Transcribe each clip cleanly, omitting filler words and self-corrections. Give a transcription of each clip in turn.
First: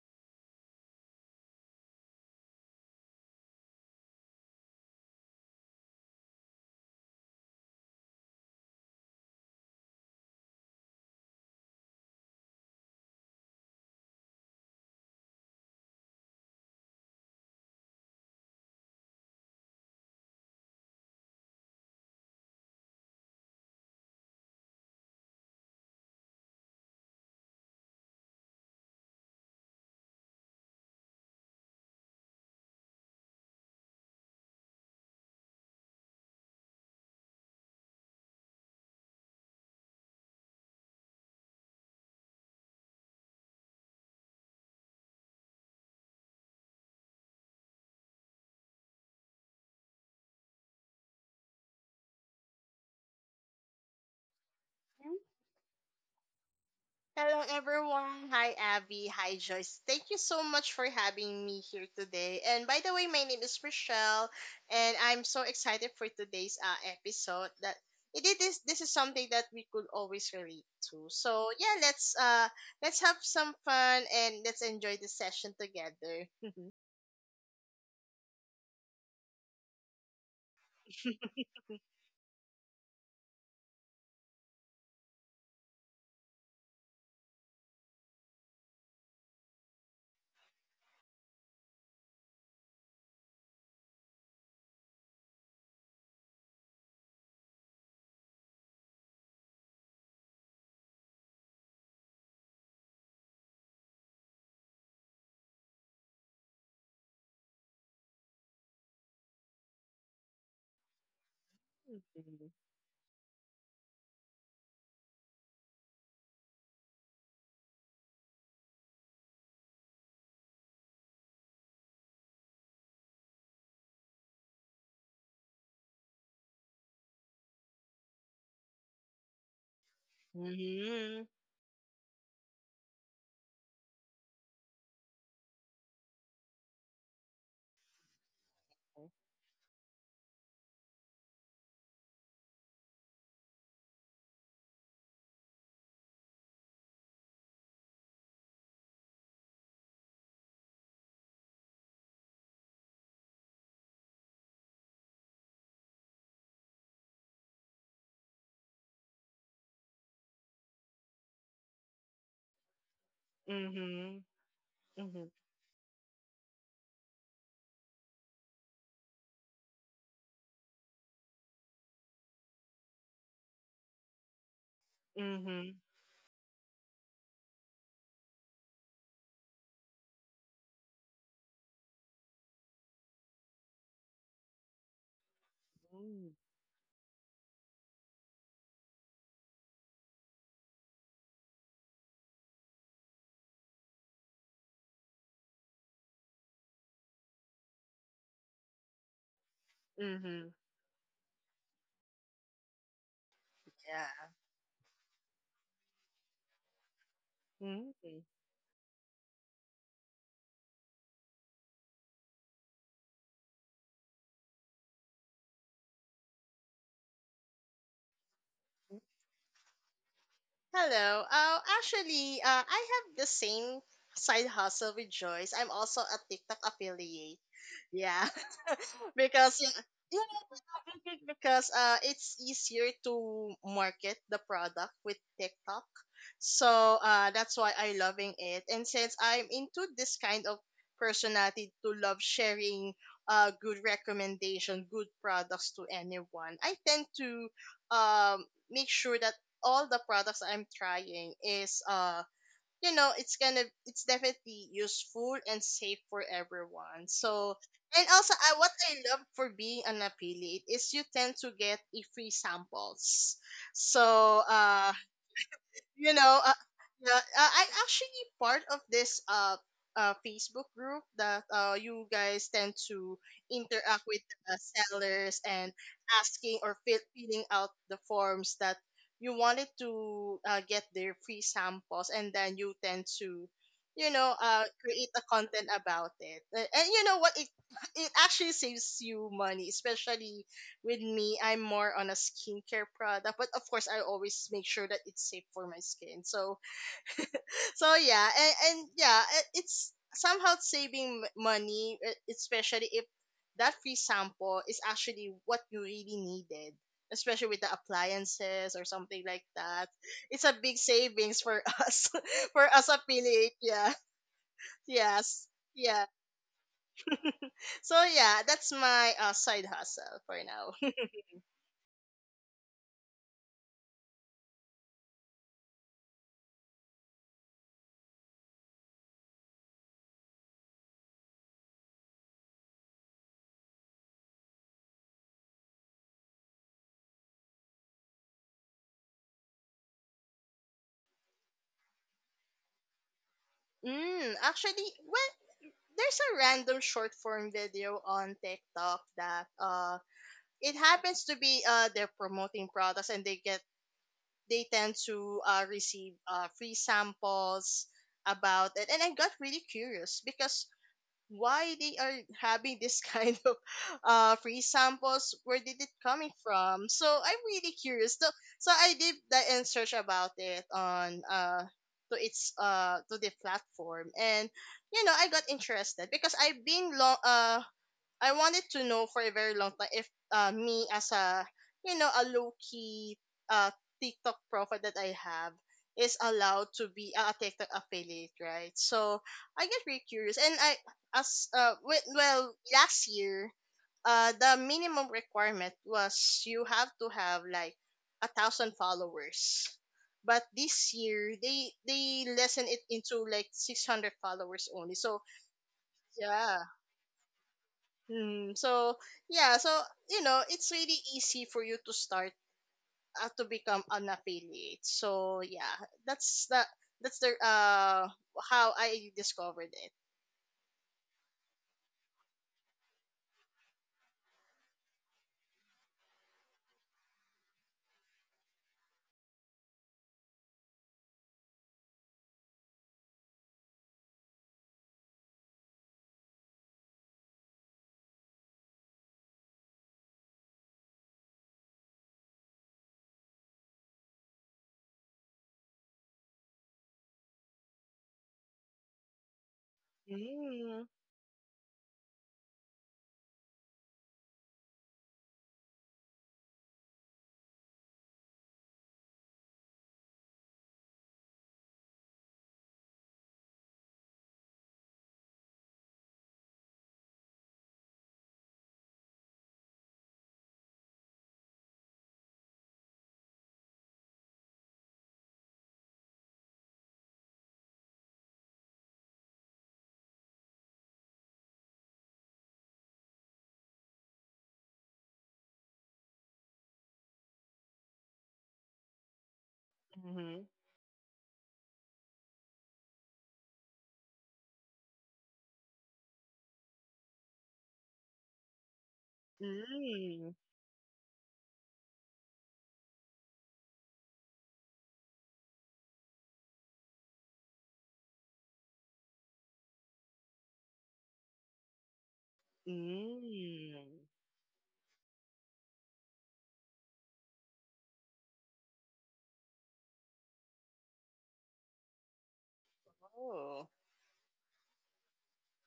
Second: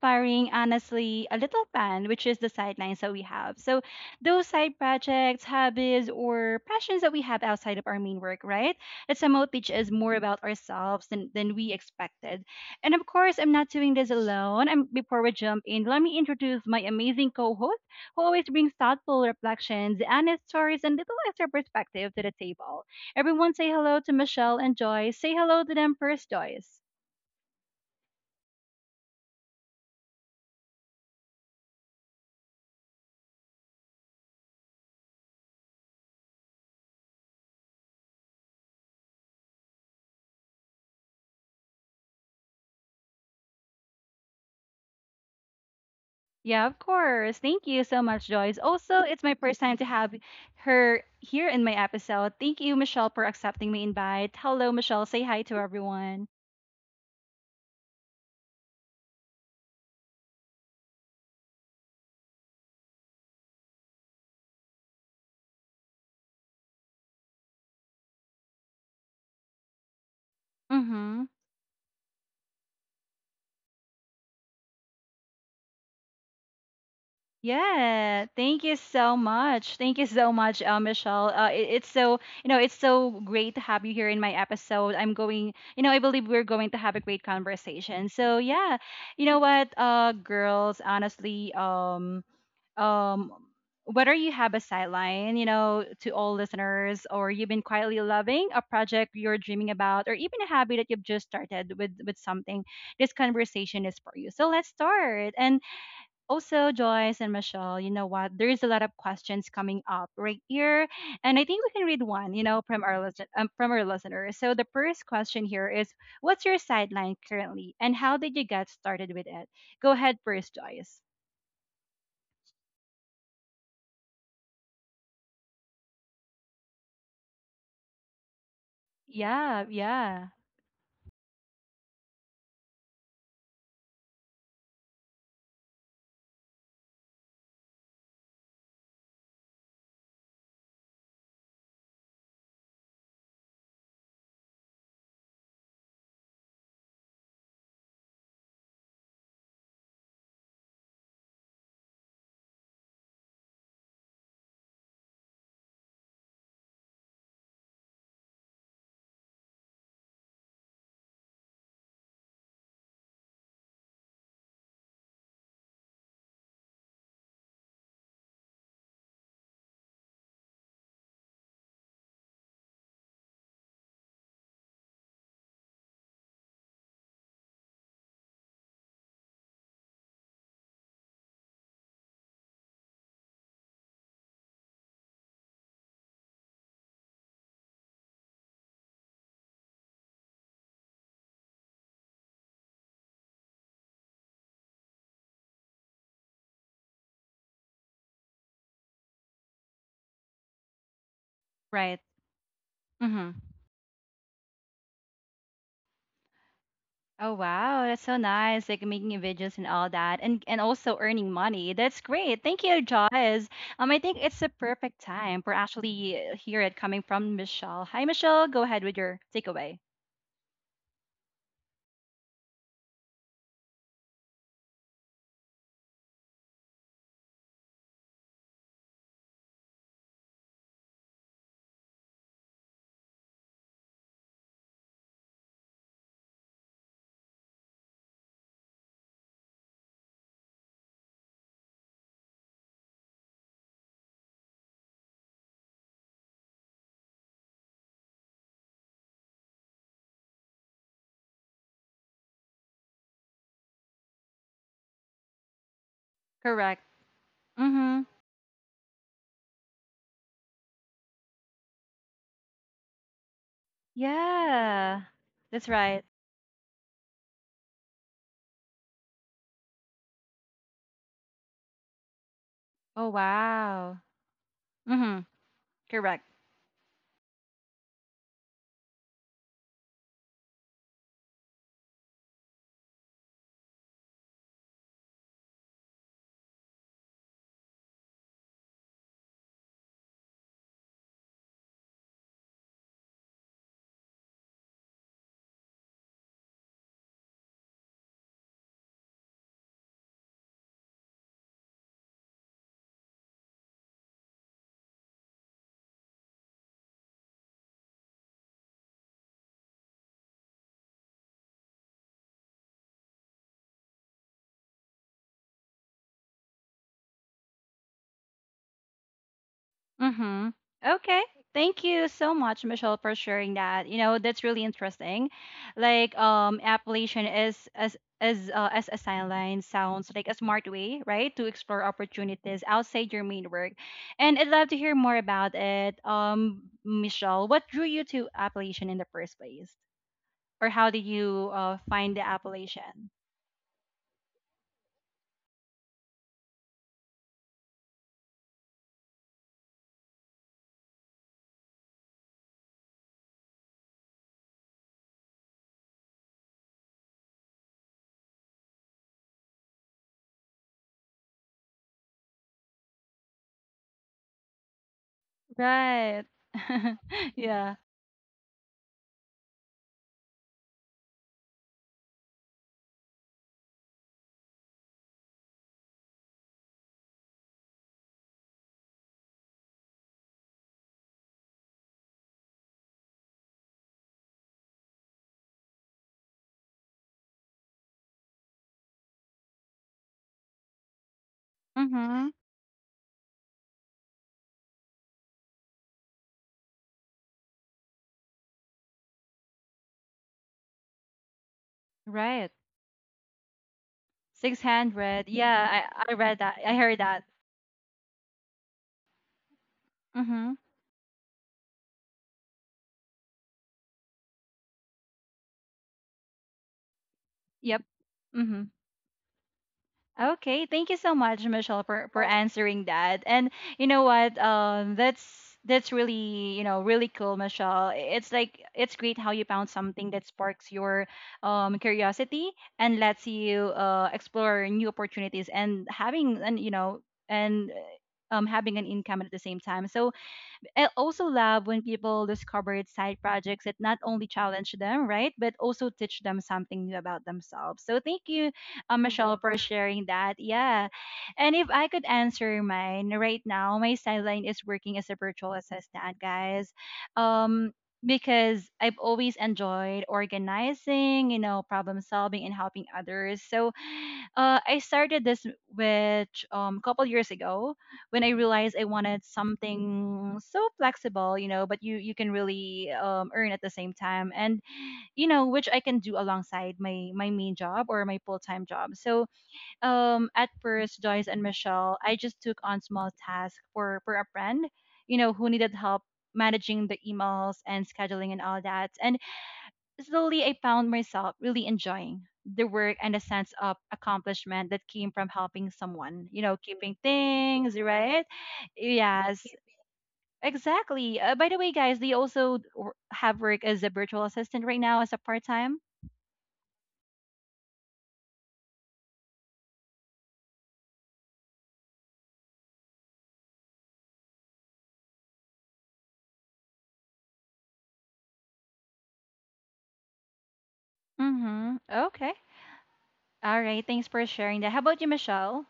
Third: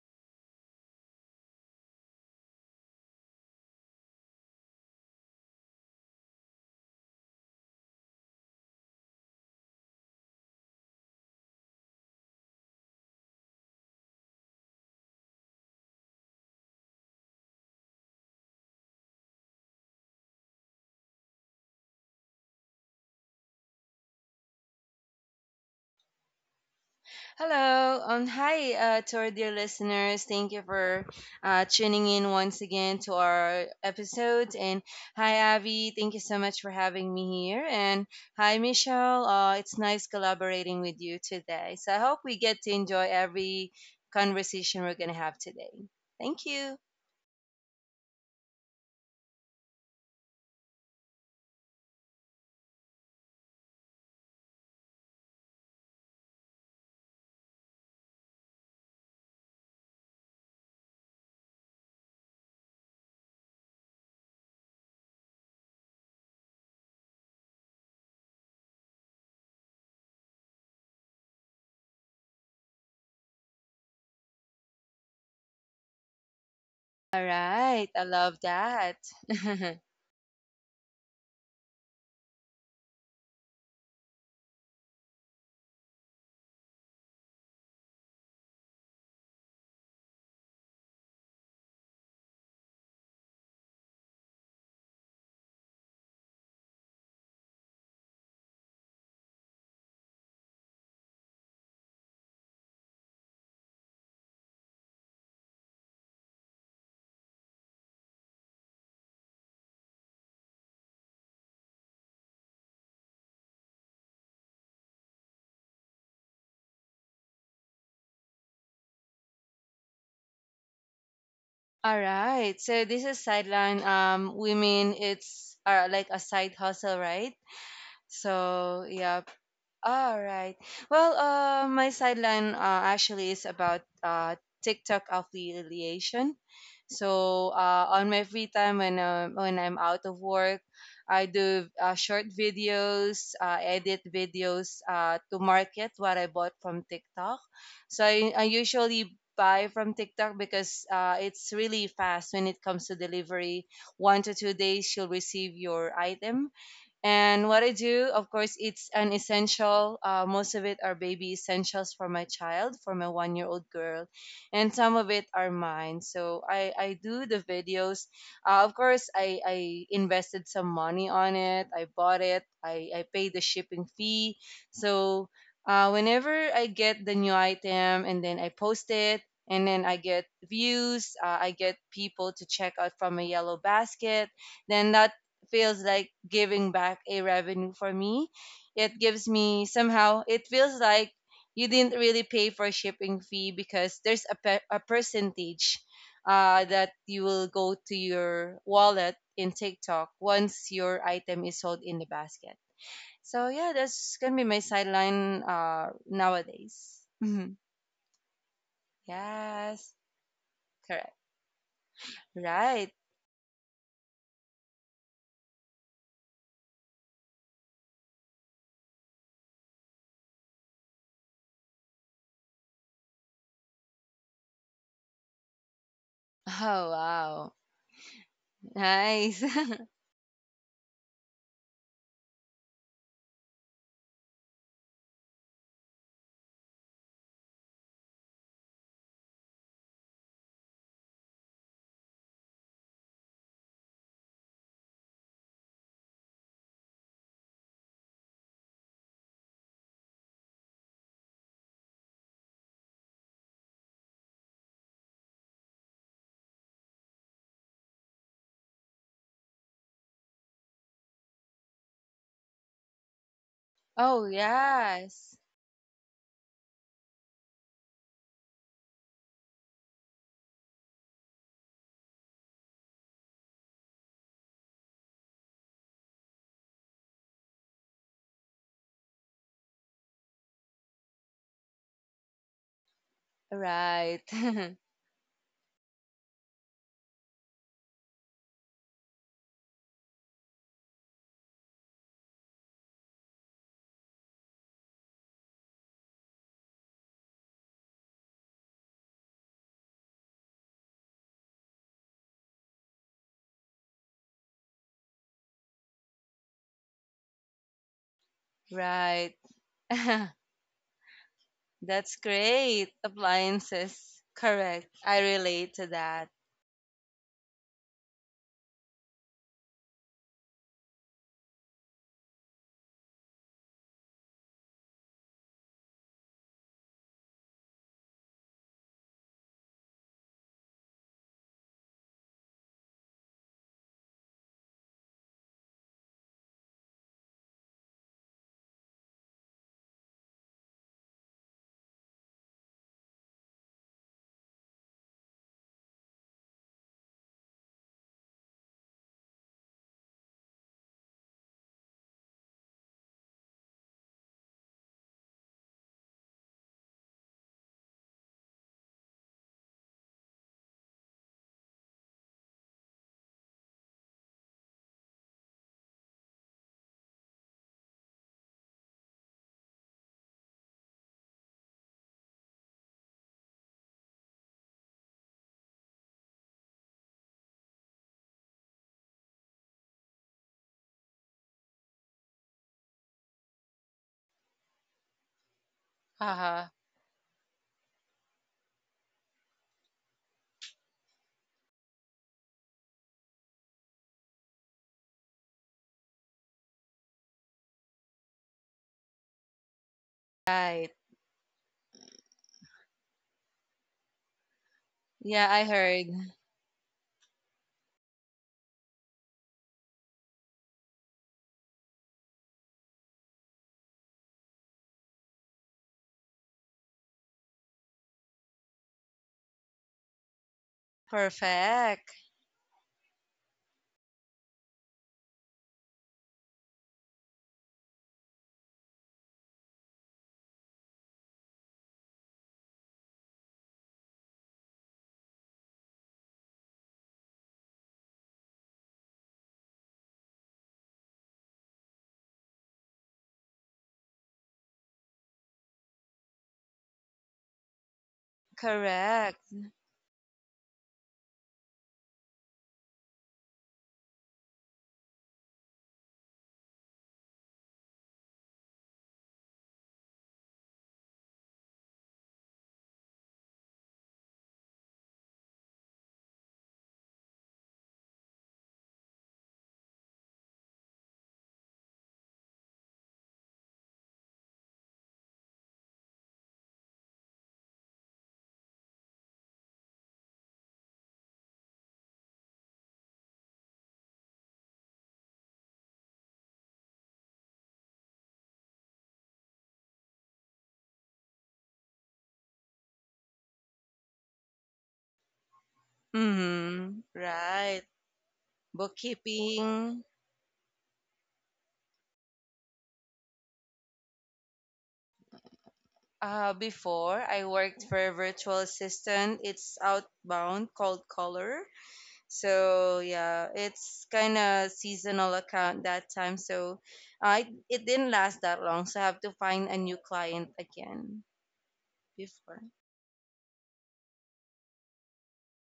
inspiring, honestly, a little fun, which is the sidelines that we have. So, those side projects, hobbies, or passions that we have outside of our main work, right? That somehow teach us more about ourselves than we expected. And of course, I'm not doing this alone. And before we jump in, let me introduce my amazing co-host, who always brings thoughtful reflections, honest stories, and little extra perspective to the table. Everyone say hello to Michelle and Joyce. Say hello to them first, Joyce. Hello, hi to our dear listeners. Thank you for tuning in once again to our episodes. And hi, Avi. Thank you so much for having me here. And hi, Michelle. It's nice collaborating with you today. So I hope we get to enjoy every conversation we're going to have today. Thank Yeah, you. of course. Thank you so much, Joyce. Also, it's my first time to have her here in my episode. Thank you, Michelle, for accepting my invite. Hello, Michelle. Say hi to everyone. Hello, everyone. Hi, Abby. Hi, Joyce. Thank you so much for having me here today. And by the way, my name is Rochelle, and I'm so excited for today's episode. That it is this is something that we could always relate to. Mm-hmm. So yeah, let's have some fun and let's enjoy the session together. All right. I Yeah, love thank you that. so much. Thank you so much, Michelle. It's so it's so great to have you here in my episode. I believe we're going to have a great conversation. So yeah, girls, honestly, um whether you have a sideline, you know, to all listeners, or you've been quietly loving a project you're dreaming about, or even a hobby that you've just started with something, this conversation is for you. So let's start. And also, Joyce and Michelle, you know what? There's a lot of questions coming up right here, and I think we can read one, you mm-hmm. know, from our listen from our listeners. So the first question here is, what's your sideline currently, and how did you get started with it? Go ahead first, Joyce. All right. So this is sideline women it's are like a side hustle, right? So yeah, Yeah, all yeah. right. Well, my sideline actually is about TikTok affiliation. So on my free time when I'm out of work, I do short videos, edit videos to market what I bought from TikTok. So I usually buy from TikTok because it's really fast when it comes to delivery. One to two days, you'll receive your item, and what I do, of course, it's an essential. Most of it are baby essentials for my child, for my one-year-old girl, Mm-hmm. and some of it Mm-hmm. are mine. So I do the videos. Of course, I invested some money on it. I bought it. I paid the shipping fee. So Mm-hmm. Whenever I get the new item and then I post it. And then I get views, I get people to check out from a yellow basket, then that feels like giving back a revenue for me. It gives me somehow, it feels like you didn't really pay for shipping fee because there's a percentage that you will go to your wallet in TikTok Mm-hmm. once your item is sold in Right. the basket. Hmm. So yeah, that's gonna be my sideline nowadays. Oh Mhm. wow, that's so Yeah. nice. Like making videos and all Yes, that, and also correct. earning money. That's great. Thank you, Right. Jaws. I think it's the perfect time for actually hear it coming from Michelle. Hi, Michelle. Go ahead with your takeaway. Hello. Actually, I have the same side hustle with Joyce. I'm also a TikTok Oh affiliate. wow, Yeah, nice. because yeah, yeah, yeah, because it's easier to market the product with TikTok. So that's why I loving it. And since I'm into this kind of personality to love sharing good recommendation, good products to anyone, I tend to um make sure that all the products I'm trying is it's gonna it's definitely useful and safe for Correct. everyone. So Mm-hmm. and also I what I love for being an affiliate is you tend to get a free samples. Oh So Yeah, yes, that's right. you know, uh, yeah, I'm actually part of this Facebook group that you guys tend Oh to wow. interact with the Mm-hmm. sellers and Correct. asking or filling out the forms that you wanted to get their free samples, and then you tend to, right. Create a content about it. And you know what? It actually saves you money, especially with me, I'm more on a skincare product, but of course, I always make sure that it's safe for my skin. So yeah, and yeah, it's somehow saving money, especially if that free sample is actually what you really needed, especially with the appliances or something Right. like that. It's a big savings for us, That's for great. us affiliate. Yeah, Appliances. Correct. I yes, relate to yeah. that. So yeah, that's my side hustle for Mm-hmm. now. Okay. Thank you so much, Michelle, for sharing that. You know, that's really interesting. Like, Appalachian is as a sideline sounds like a smart way, right, to explore opportunities outside your main work. And I'd love to hear more about it. Michelle, what drew you to Appalachian in the first place, or how did you find the Appalachian? Actually, well, there's a random short form video on TikTok that it happens to be they're promoting products and they tend to receive free samples about it, and I got really curious because why they are having this kind of free samples, where did it Right. coming from, so I'm Yeah. really curious. So I did that and search about it on to the platform, and you know I got interested because I've been long I wanted to know for a very long time if me as a you know a low key uh TikTok profile that I have is Haha. allowed to be a TikTok affiliate, right? So I get very curious, and I as uh wi- Mm-hmm. well last year the minimum requirement was you have to have like a thousand followers, but Right. this year they Right. lessen it into like 600 Six followers only. hundred. So Yeah, I Yeah, I heard. read that. yeah. I heard that. Hmm. so yeah, so you know, Mm-hmm. it's really easy for you to start to become an affiliate. So yeah, that's the that's the Yep. Mm-hmm. how I discovered it. Okay. Thank you so much, Michelle, Perfect. for answering that. And you know what? That's really really cool, Michelle. It's like it's great how you found something that sparks your curiosity and lets you explore new opportunities and having and you know and having an income at the same time. So I also love when people discover side projects that not only challenge them, right, but also teach them something new about themselves. So thank you, Michelle, Correct. for sharing that. Yeah. Mm, And if I could answer mine right now, my sideline is working as a virtual assistant, guys. Um, because I've always enjoyed organizing, you know, problem solving and helping others. So I started this with couple years ago when I realized I wanted something so flexible, you know, but you can really earn at the same time, and you know, which I can do alongside my main job or my full time job. So at first, Joyce and Michelle, I just took on small tasks for a friend, you know, who needed help managing the emails and scheduling and all that. And slowly, mm-hmm. I found myself really enjoying the work and the sense of accomplishment that came from helping someone, you know, keeping Mm-hmm. things Right. right. Yes, Bookkeeping. Mm, exactly. By the way, guys, they also have work as a virtual assistant right now as a part time. Before I worked for a virtual assistant. It's outbound called Color. So yeah, mm. it's kind of seasonal account that time. So I it didn't last that long. So I have to find a new client again. Mm-hmm. Okay. Before. All Oh. right. Thanks for sharing that. How about you, Michelle?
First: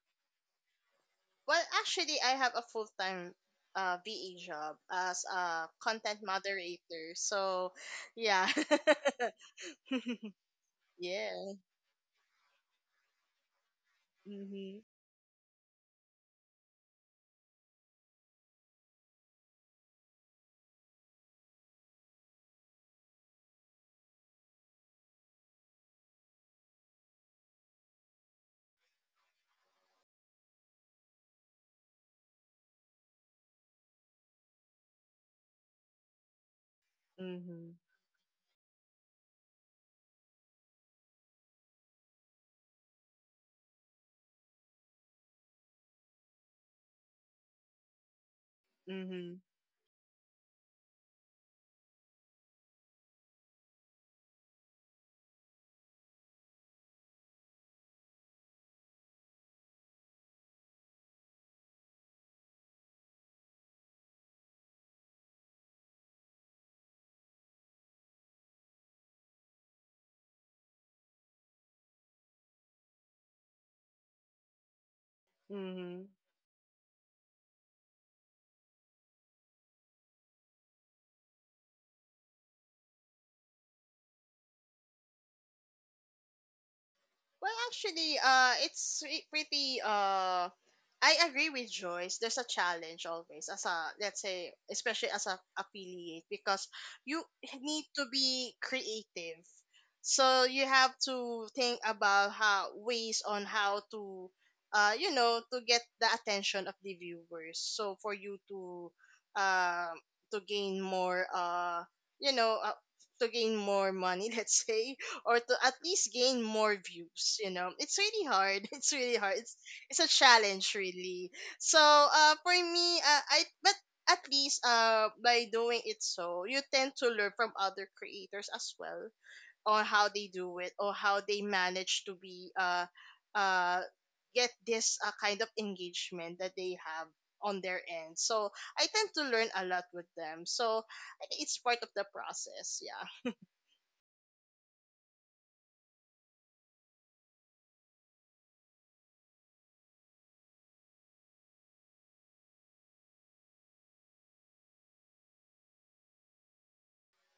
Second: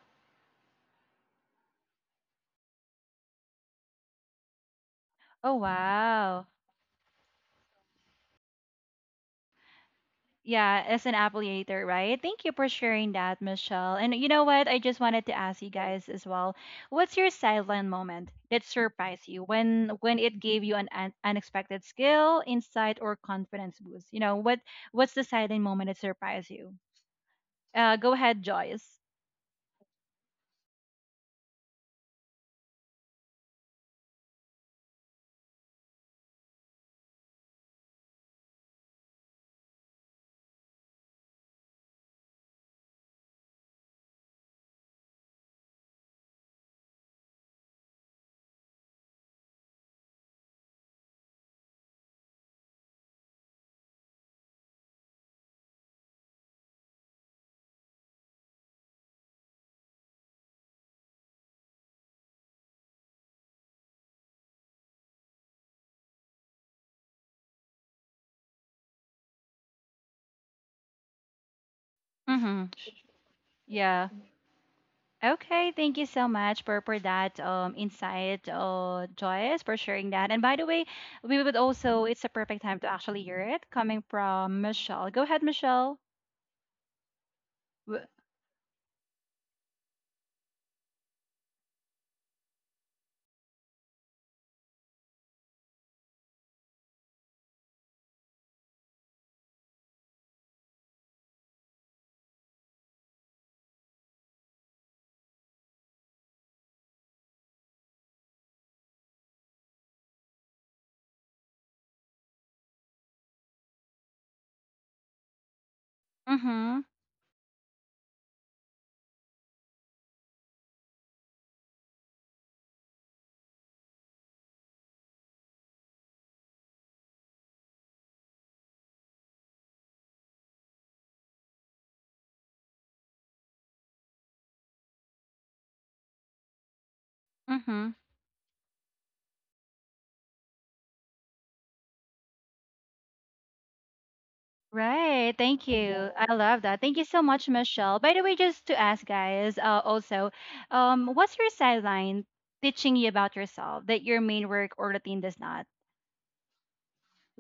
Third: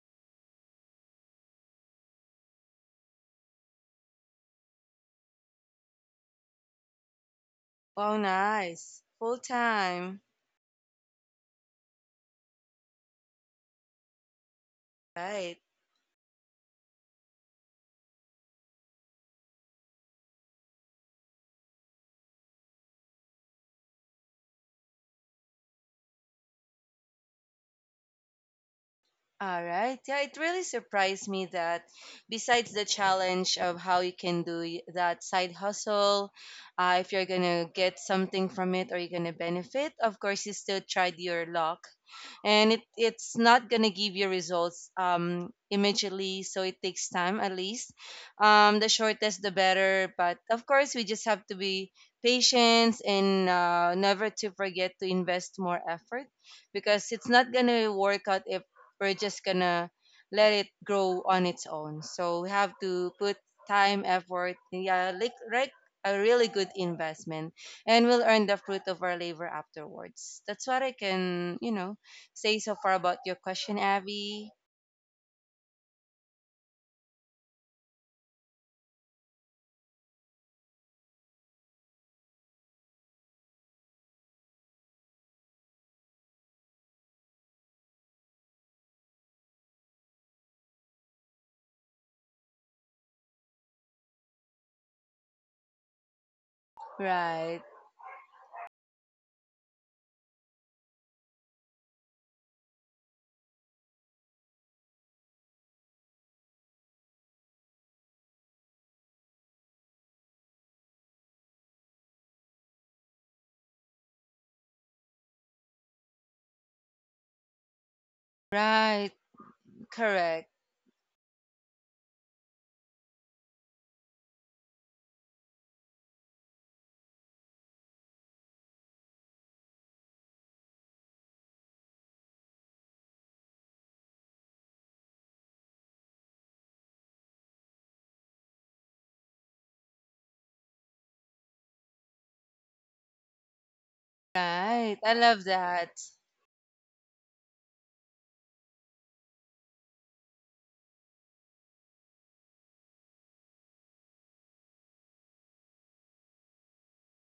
Well, actually, I have a full time VA job as Oh, a content wow. moderator. So Wow, yeah, nice. Full time. Yeah, as an yeah. affiliator, right? Thank you for sharing that, Michelle. And you know what? I Mm-hmm. just wanted to Right. ask you guys as well. What's your silent moment that surprised you when it gave you an, unexpected skill, insight, or confidence boost? You know, what what's the silent moment that surprised you? Go ahead, Joyce. All right. Yeah, it really surprised me that besides the challenge of how you can do that side hustle, if you're going to Mm-hmm. get something from it or you're going to benefit, of course, you still tried your luck. And it's not going to give you results immediately. So it takes time at least. The Mm-hmm. shortest, the better. But of course, we just have to be patient and never to forget to invest more effort because it's not going to work out if we're just gonna let it grow on its own. So we have to put time, effort, yeah, like right, a really good investment, and we'll earn the fruit of our labor afterwards. That's what I can, you know, say Mm-hmm. so far about your question, Yeah. Abby. Okay. Thank you Mm-hmm. so much for that insight, Joyce, for sharing that. And by the way, we would also it's a perfect time to actually hear it coming from Michelle. Go ahead, Michelle. Well, W- actually, it's re- pretty. I agree with Joyce. There's a challenge always as a let's say, especially as a affiliate, because you Right, need to be creative. So you have to think about how ways on how to, to get the attention of the viewers. So for you uh, to gain more, you know, uh, to gain more money, let's say, or to at least gain more Mm-hmm. views, you know, it's really hard. it's right, really hard it's it's a correct, challenge really. So for me I but at least by doing it, so you tend to learn from other creators as well on how they do it or how they manage to be uh get this kind of engagement that they have on their Mm-hmm. end. So I tend to learn a lot with them. So I think it's part of the process. Yeah right. I Right. love Thank that. you. I love that. Thank you so much, Michelle. By the way, just to ask guys, also, what's your sideline teaching you about yourself that your main work or routine does not?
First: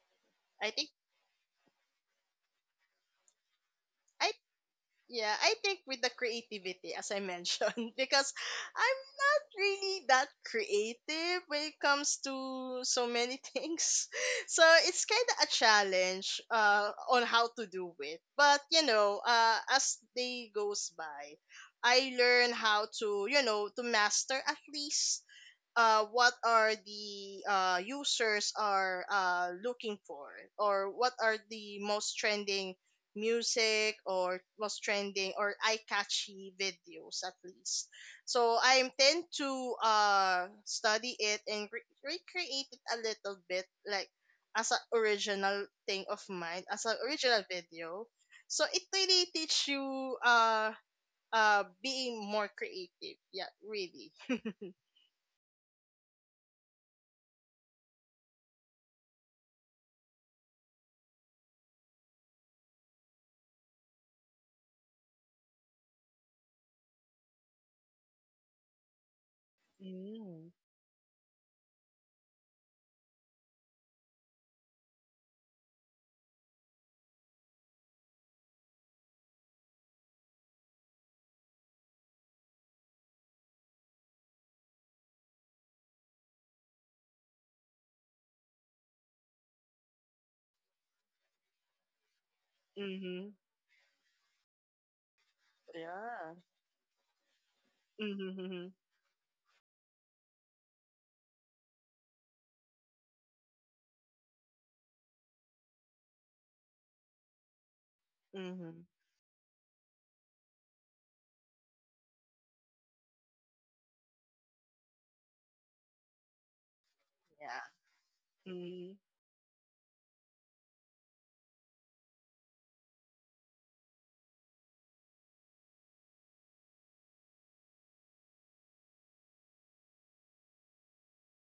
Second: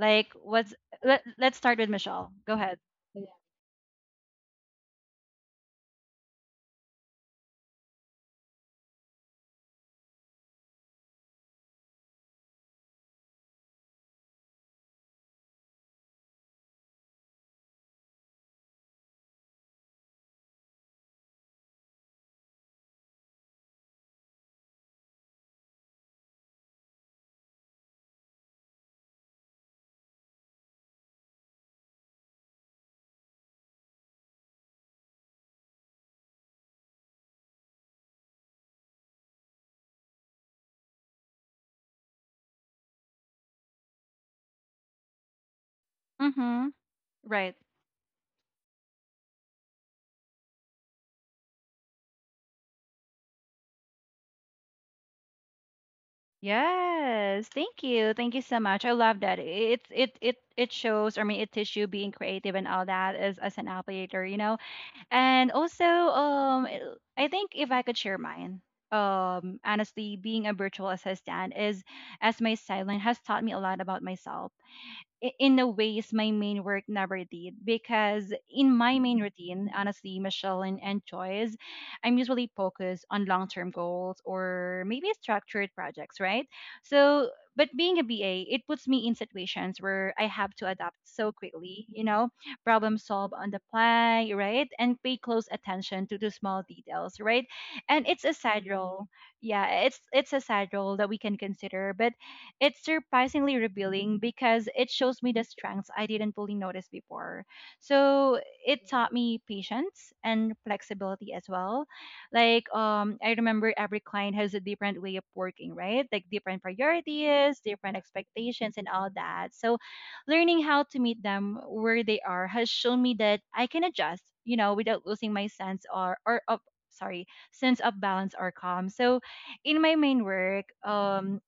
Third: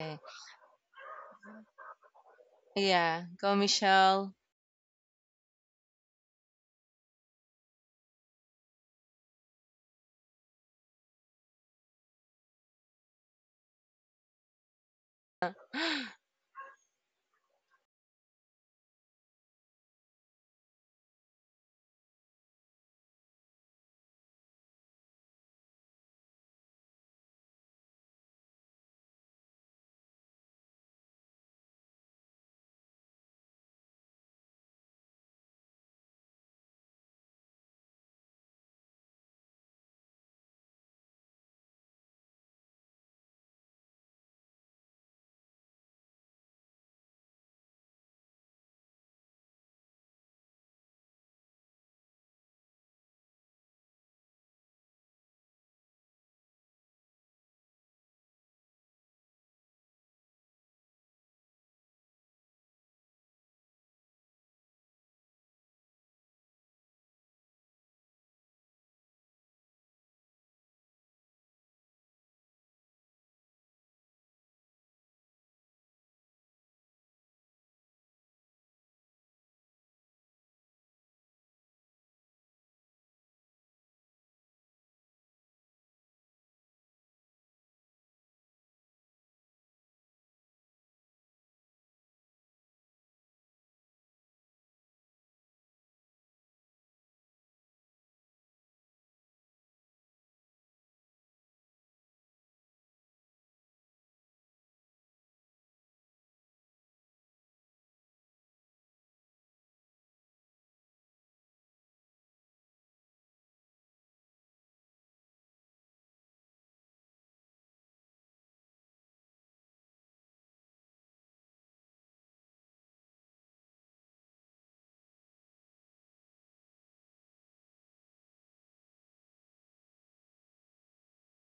Okay. i what's think let's start with Michelle. Go ahead. Yeah, go I Michelle. Yeah, I think with the creativity, as I mentioned, because I'm not really that creative when it comes to so many things. So it's kind of a challenge on how to do it. But, you know, as day goes by, I learn how to, you know, to master at least what are the users are looking for, or what are the most trending music or most trending or eye-catchy videos at least. So I intend to study it and recreate it a little bit, like as an original thing of mine, Mm-hmm. as an original Right. video. So it really teach you being more creative. Yeah, really. Yes. Thank you. Thank you so much. I love that. It shows, I mean, it teaches you being creative and all that as an applicator, you know. And also, I think if I could share mine, honestly, being a virtual assistant is, as my sideline has taught me a lot about myself. In the ways my main work never did, because in my main routine, honestly, Michelle and Joyce, I'm usually focused on long-term goals or maybe structured projects, right? So but being a BA, it puts me in situations where I have to adapt so quickly, you know, problem solve Mhm. on the fly, right, and pay close attention to the Yeah. small details, right? And it's a Mhm. side Mhm. role. Yeah, it's a side role that we can consider, but it's surprisingly revealing because it shows me the strengths I didn't fully notice before. So it Mhm. taught me patience and flexibility as well. Like I remember every client has a different way of working, right? Like different priorities, Yeah. different expectations and Mhm. all that. So learning how to meet them where they are has shown me that I can adjust, you know, without losing my sense or of sorry sense of balance or calm. So in my main work,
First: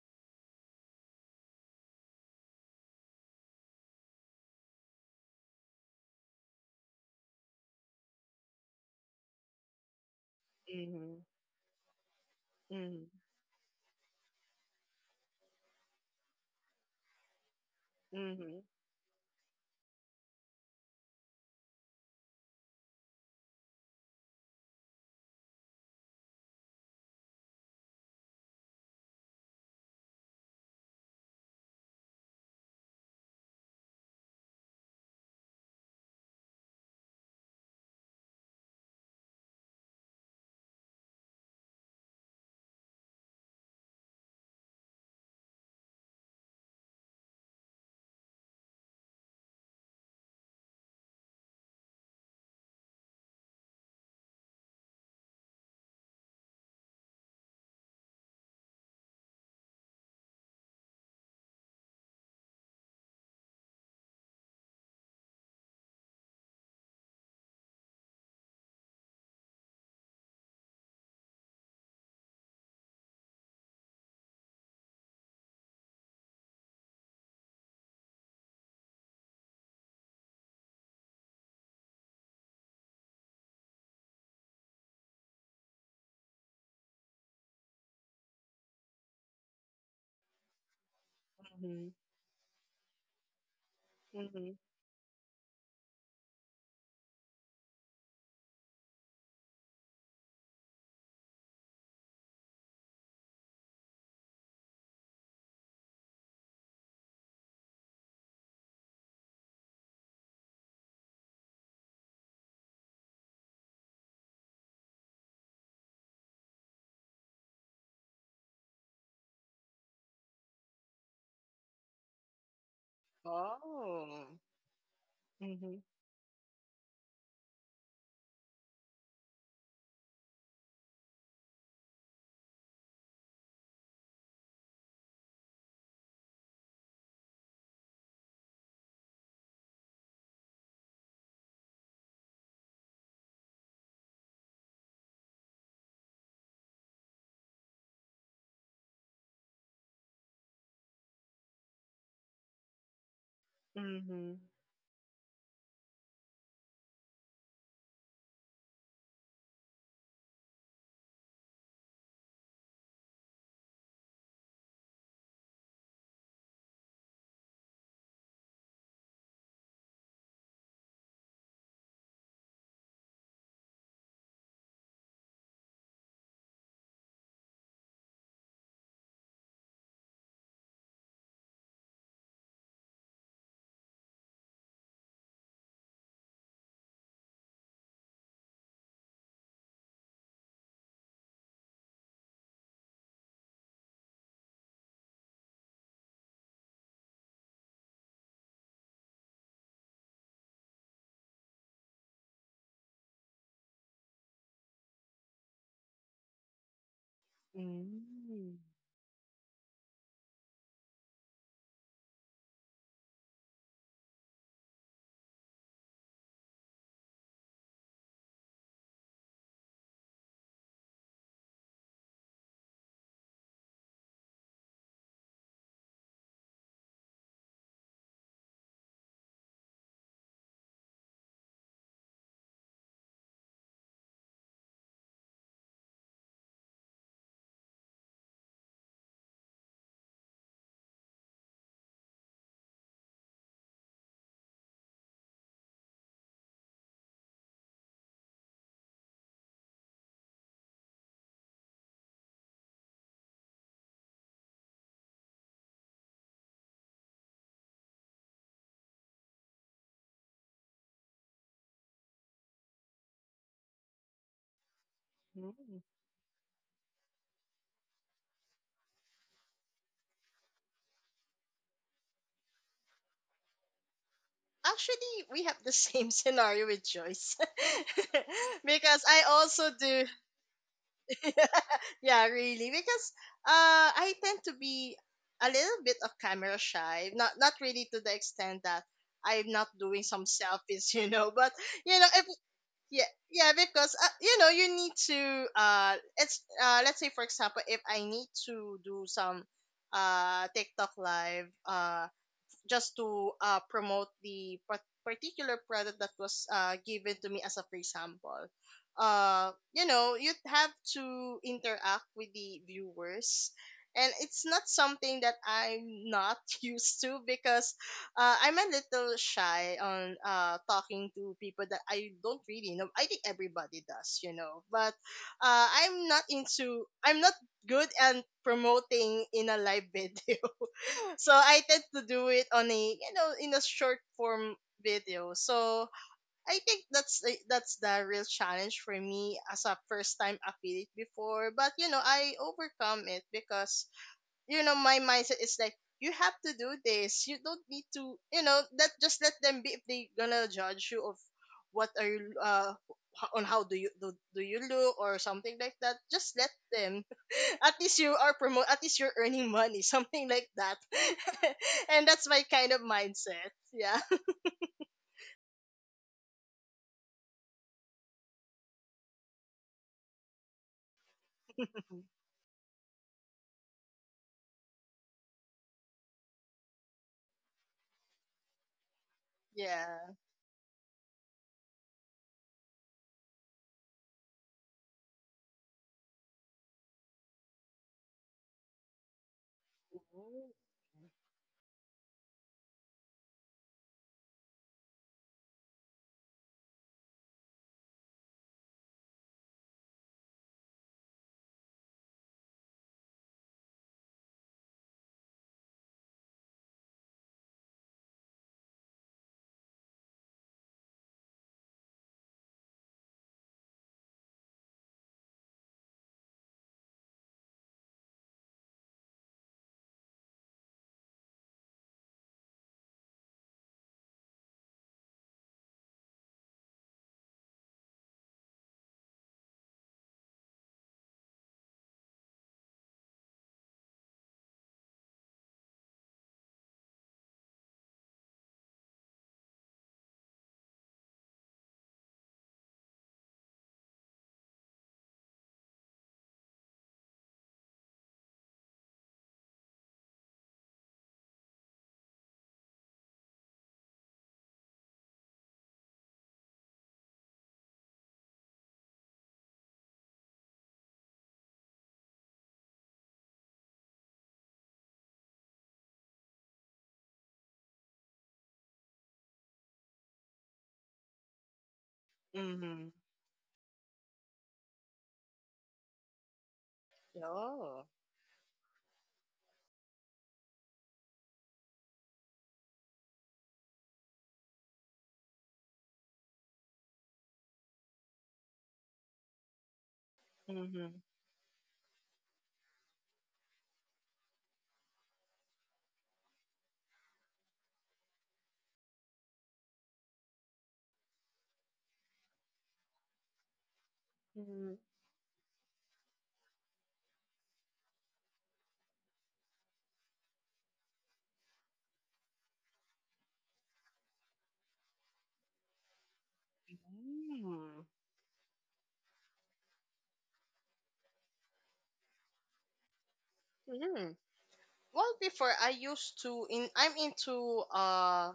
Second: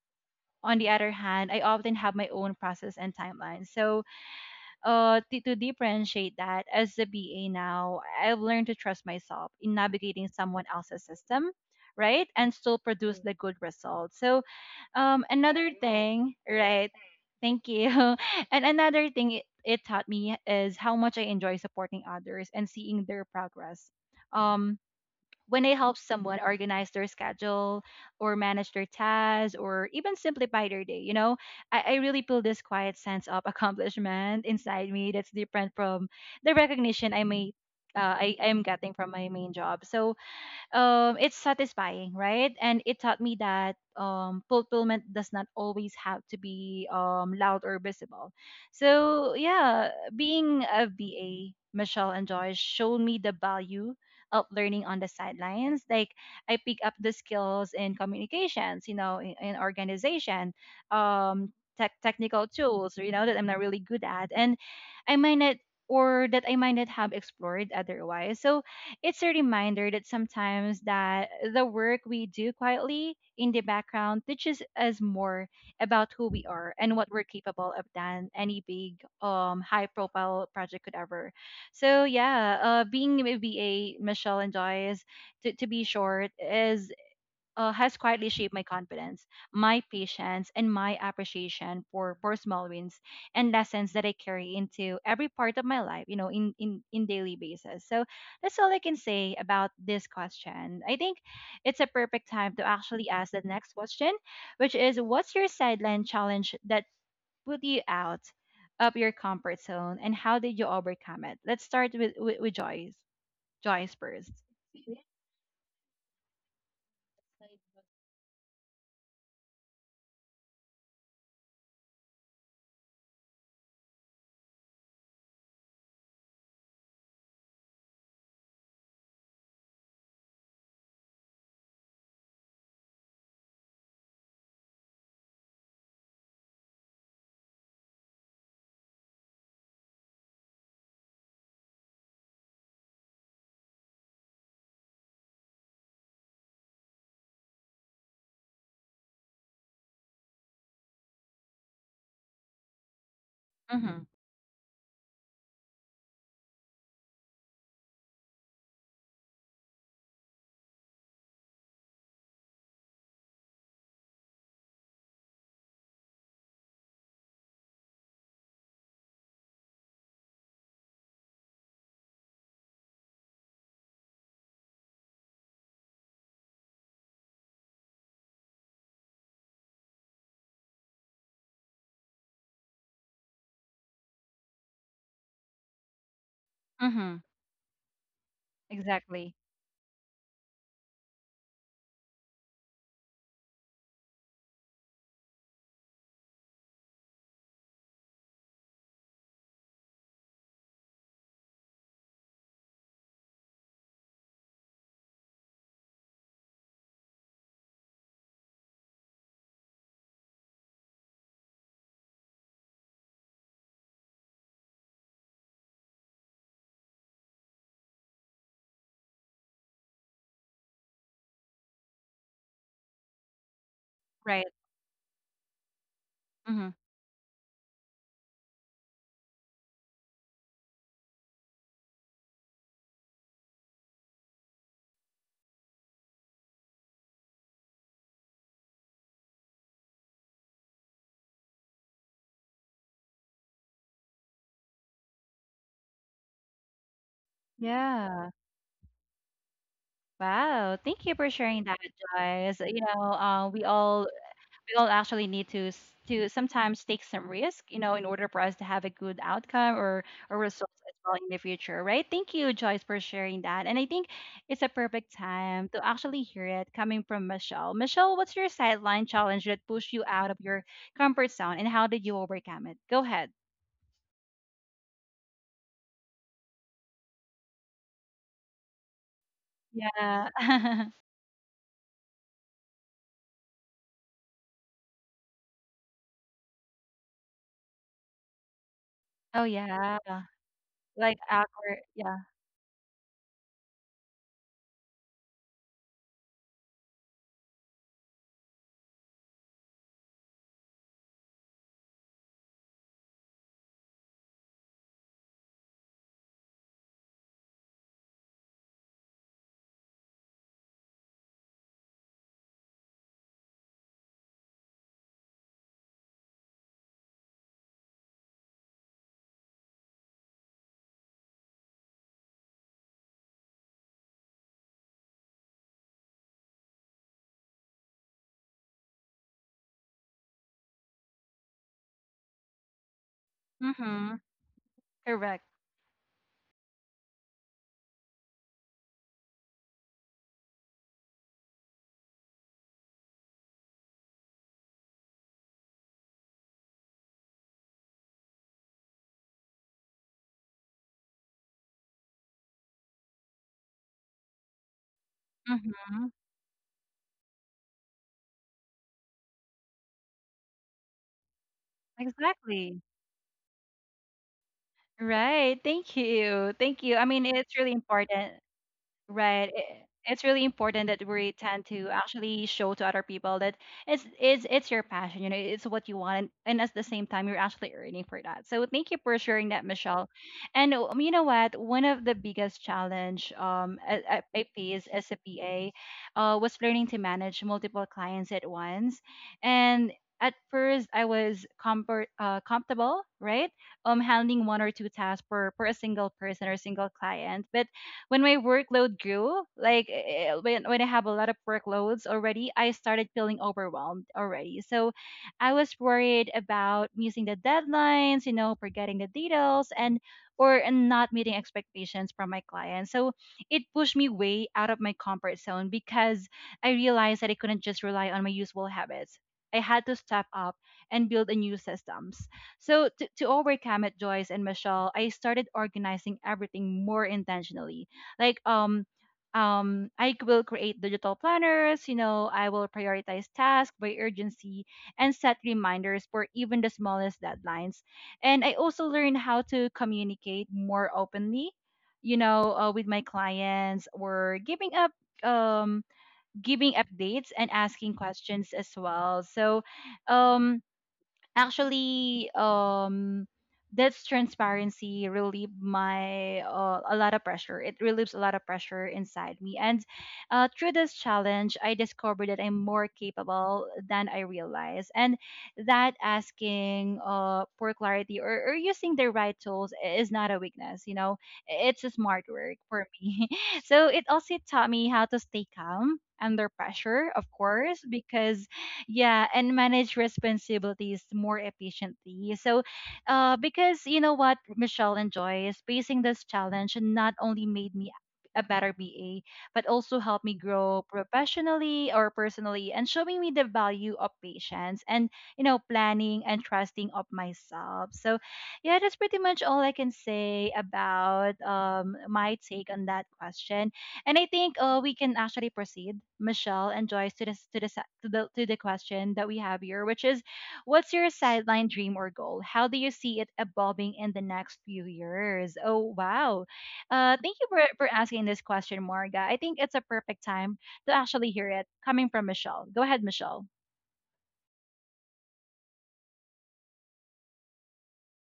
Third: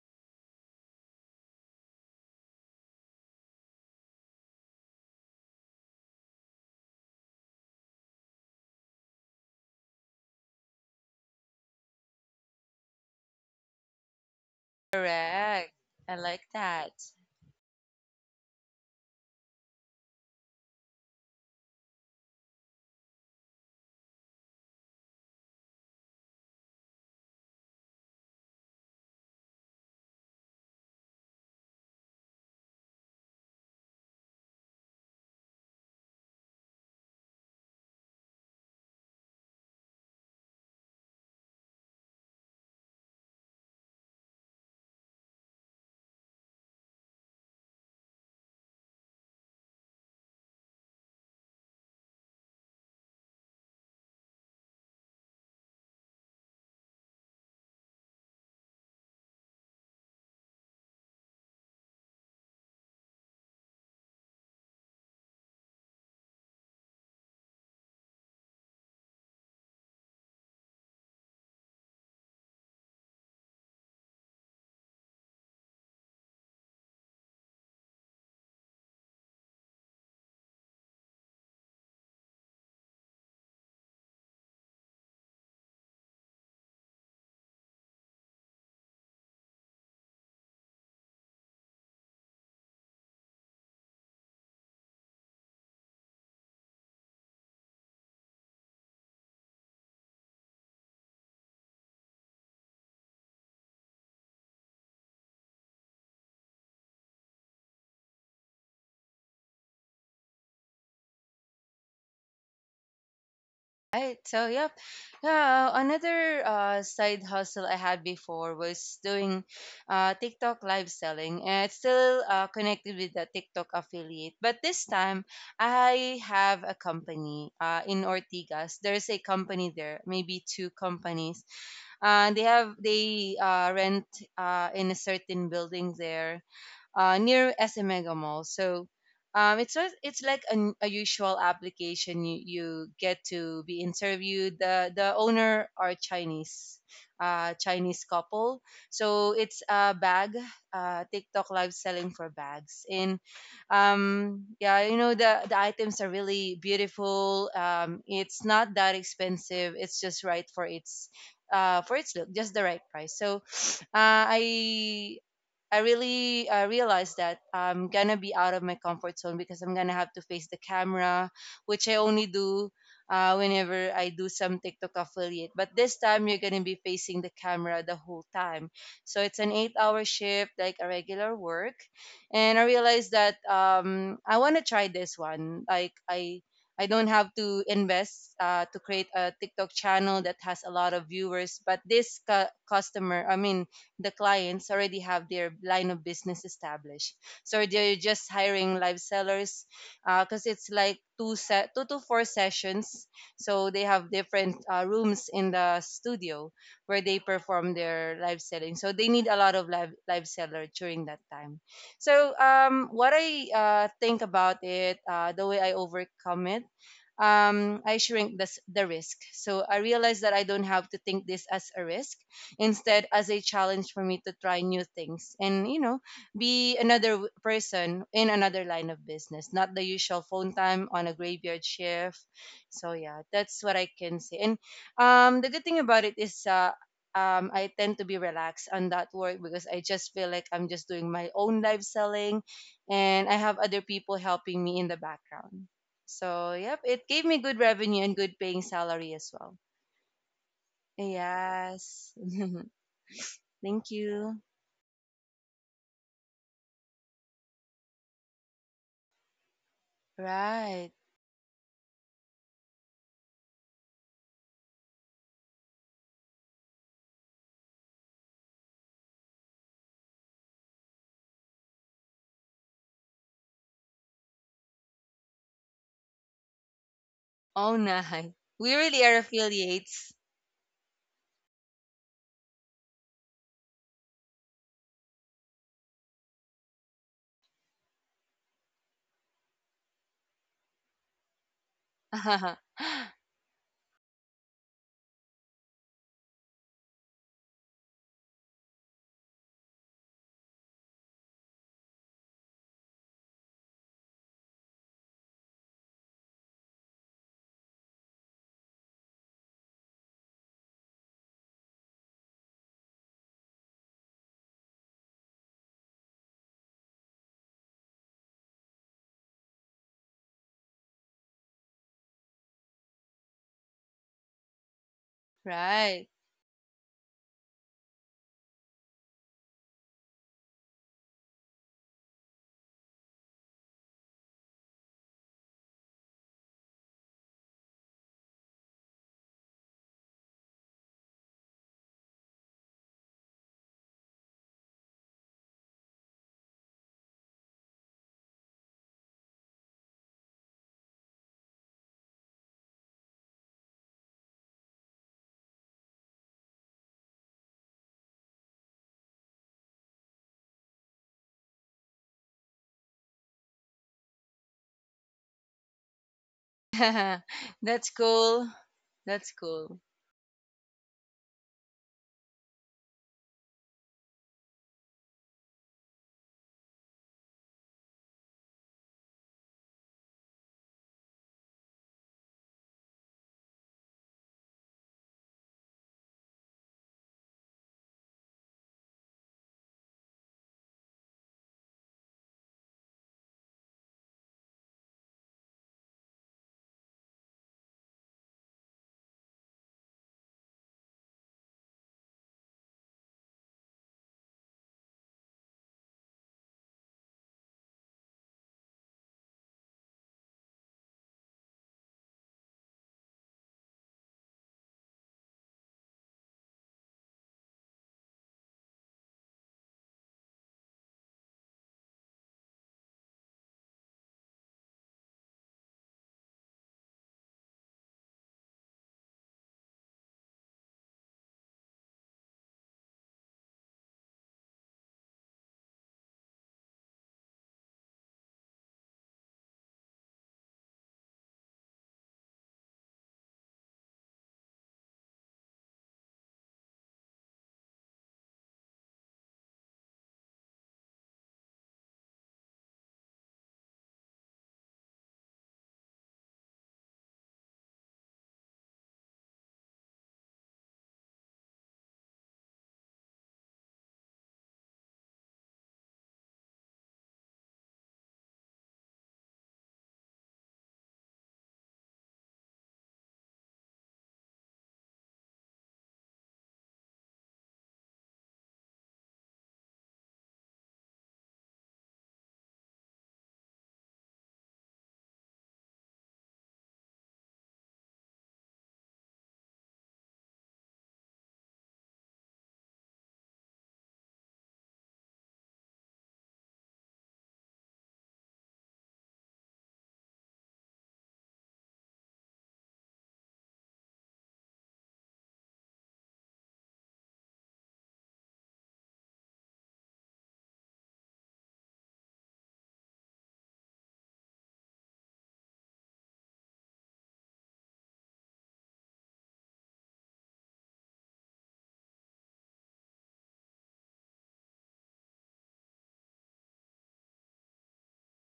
on the other hand, I often have my own process and timeline. So, to differentiate that, as a BA now, I've learned to trust myself in navigating someone else's Mhm. system, right? And still Mhm. produce the good results. So, Correct. another I thing, like that. right? Thank you. Mhm. And another thing it taught me is how much I enjoy supporting others and seeing their progress. Um, when I help someone organize their schedule or manage their tasks or even simplify their day, you know, I really feel this quiet sense of accomplishment inside me that's different from the recognition I am getting from my main job. So it's satisfying, right? And it taught me that fulfillment does not always have to be loud or visible. So, yeah, being a VA, Michelle and Joyce showed me the value of learning on the sidelines. Like, I pick up the skills in communications, you know, in organization, um, technical tools, you know, that I'm not really good at. And I might not I might not have explored otherwise. So it's a reminder that sometimes that the work we do quietly in the background teaches us more about who we are and what we're capable of than any big high profile project could ever. So yeah, being a V A, Michelle and Joyce, to be short, is has quietly shaped my confidence, my patience, and my appreciation Mhm. for small wins and lessons that I carry Mhm. into every part of my life, you know, in daily basis. So that's all I can say about this question. I think it's a perfect time to actually ask the next question, which is what's your sideline challenge that put you out of your comfort zone and how did you overcome it? Let's start with Joyce. Joyce Right. first. So, yep. Yeah, another side hustle I had before was doing TikTok live selling, and it's still connected with the TikTok Oh. affiliate. But this time, Mhm. I have a company in Ortigas. There's a company there, maybe two companies. They have they rent in a certain building there, near SM Mega Mall. So it's a, it's like an, a usual application. You get to be interviewed. The owner are Chinese, Chinese couple. So it's a bag, TikTok live selling for bags. And Mm-hmm. Mhm. Yeah, you know the items are really beautiful. It's not that expensive. It's just right for its look, just the right price. So uh, I I really realized that I'm gonna be out of my comfort zone because I'm gonna have to face the camera, which I only do whenever I do some TikTok affiliate. But this time you're gonna be facing the camera the whole time, so it's an eight-hour shift like a regular work. And I realized that I wanna try this one. Like I. I don't Mm-hmm. have to invest to create Exactly. a TikTok channel that has a lot of viewers, but this customer, I mean, the clients already have their line of business established. So they're just hiring live sellers because it's like two to four sessions. So they have different rooms in the studio where they perform their live Mm. selling. So they need a lot of live seller during that time. So what I think about it, the way I overcome it, I shrink the risk. So I realize that I don't have to think this as a risk instead as a challenge for me to Right. try new things, and you know, Hmm. be another person in another line of business, not the usual phone time on a graveyard shift. So yeah, that's what I can say. And the good thing about it is I tend to be relaxed on that work because I just feel like I'm just doing my own live selling and I have other people helping me in the background. So, yep, it gave me good revenue and Yeah. good paying salary as well. Wow. Thank you for sharing that, Yes. guys. You know, we Thank all you. we all actually need to to sometimes take some risk, you know, in order for us to have a good outcome or results Right. as well in the future, right? Thank you, Joyce, for sharing that. And I think it's a perfect time Mm. to actually hear it coming from Michelle. Michelle, what's your sideline challenge that pushed you out of your comfort zone, and how did you overcome it? Go ahead. Actually, we have the same scenario with Joyce. Oh, nice. We because really are I also do. affiliates. Yeah. yeah, really. Because I tend to be a little bit of camera shy. Not not really to the extent that Oh I'm not yeah. doing some selfies, you Like know. But awkward. you Yeah. know, if yeah because you know you need to it's let's say, for example, if I need to do some tiktok live just to promote the particular product that was given to me as a free sample. You know, you'd have to interact with the viewers. And it's not something that I'm not used to because I'm a little shy on talking to people that I don't really know. I think everybody does, you know. But Right. I'm not into, I'm not good at promoting in a live video. So I tend to do it on a you know in a short Mm-hmm. form video. Correct. So I think that's the real challenge for me as a first time affiliate before, but you know I overcome it because you know my mindset is like you have to do this, you don't need to you know that, just let them be. If they gonna judge you of what are you on how do you do, do you look or something like that, Mhm. just let them at least you are promote, at least you're earning money something like that and that's my kind of Exactly. mindset. Yeah. Right. Thank you. Thank you. I mean, it's really That's important. cool. That's Right. Cool. It's really important that we tend to actually show to other people that it's your passion, you know, it's what you want, and at the same time, you're actually earning for that. So thank you for sharing that, yeah Michelle. And you know what? One of the biggest challenge I faced as a PA was learning to manage multiple clients at once, and at first I was comfortable, right? Handling one or two tasks per a single person or single client, but when my workload grew, when I have a lot of workloads already, I started feeling overwhelmed already. So I was worried about missing the deadlines, you know, forgetting the details and not meeting expectations from my clients. So it pushed me way out of my comfort zone because I realized that I couldn't just rely on my usual habits. I had to step up and build a new systems. So to overcome it, Joyce and Michelle, I started organizing everything more intentionally like I will create digital planners, you know, I will prioritize tasks by urgency and set reminders for even the smallest deadlines. And I also learned how to communicate more openly, you know, with my clients or giving up um giving updates and asking questions as well. So um Actually, that's transparency relieve my a lot of pressure. It relieves a lot of pressure inside me, and through this challenge, I discovered that I'm more capable than I realize, and that asking for clarity or using the right tools is not a weakness. You know, it's a smart Oh, work mm-hmm. for me. So it also taught me how to stay calm under pressure, of oh course, because yeah, and manage responsibilities more efficiently. So because you know what, Michelle and enjoys, facing this challenge not only made me a better BA but also helped me grow mm-hmm. professionally or personally and showing me the value of patience and, you know, planning and trusting of myself. So yeah, that's pretty much all I can say about my take on that question. And I think mhm. We can actually proceed, Michelle and Joyce, to this to the se- to the question that we have here, which is, what's your sideline dream or goal? How do you see it evolving in the next few years? Oh wow, thank you for asking this question, Marga. I think it's a perfect time to actually hear it coming from Michelle. Go ahead, Michelle. Mm-hmm. Well, before I used to in I'm into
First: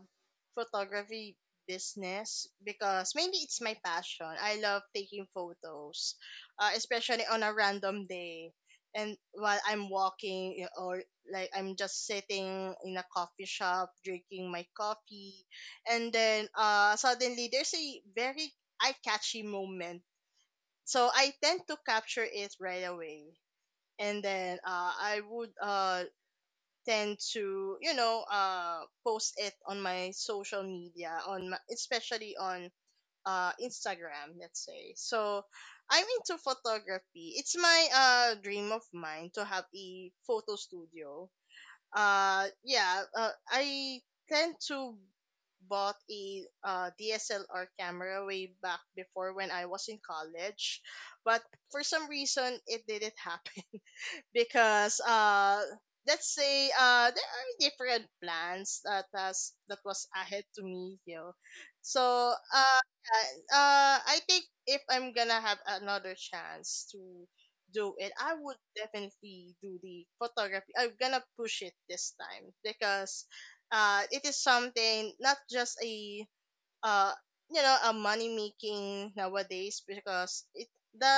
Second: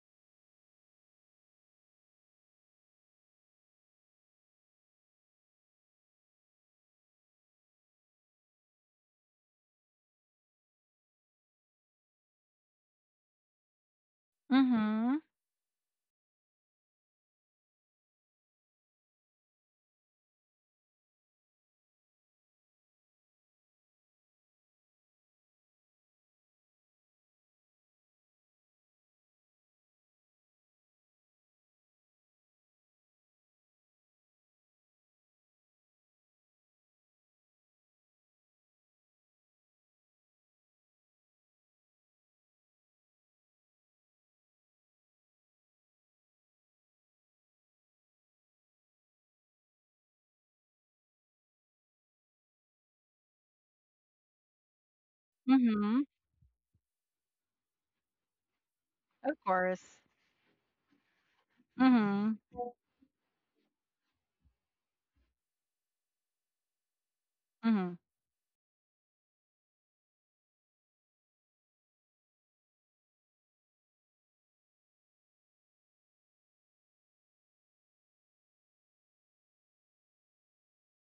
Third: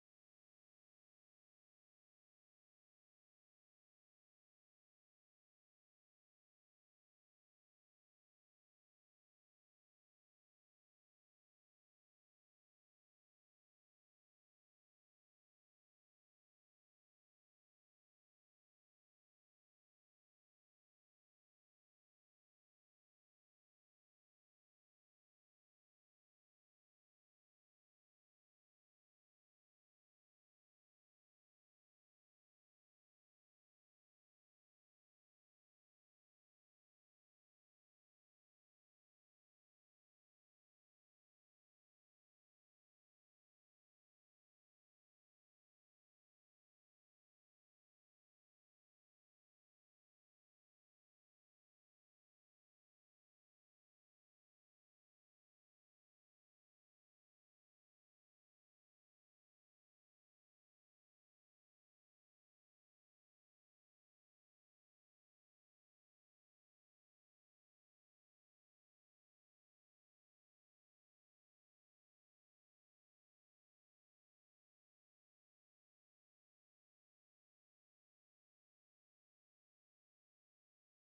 photography business because mainly it's my passion. I love taking photos, especially on a random day and while I'm walking you know, or like I'm just sitting in a coffee shop drinking my Mm-hmm. coffee, and then suddenly there's a very eye-catchy moment. So I tend to capture it right away, and then I would tend to you know post it on my social media, on my, especially on Instagram, let's say. So I'm into photography. It's my dream of mine to have a photo studio. Yeah I tend to bought a DSLR camera way back before when I was in college, but for some reason it didn't happen because Mm-hmm. let's say there are different plans that Of has course. that was ahead to me, you know. Mm-hmm. So yeah, I think if I'm gonna have another chance to Mm-hmm. do it, I would definitely do the photography. I'm gonna push it this time because it is something not just a uh a money making nowadays because it the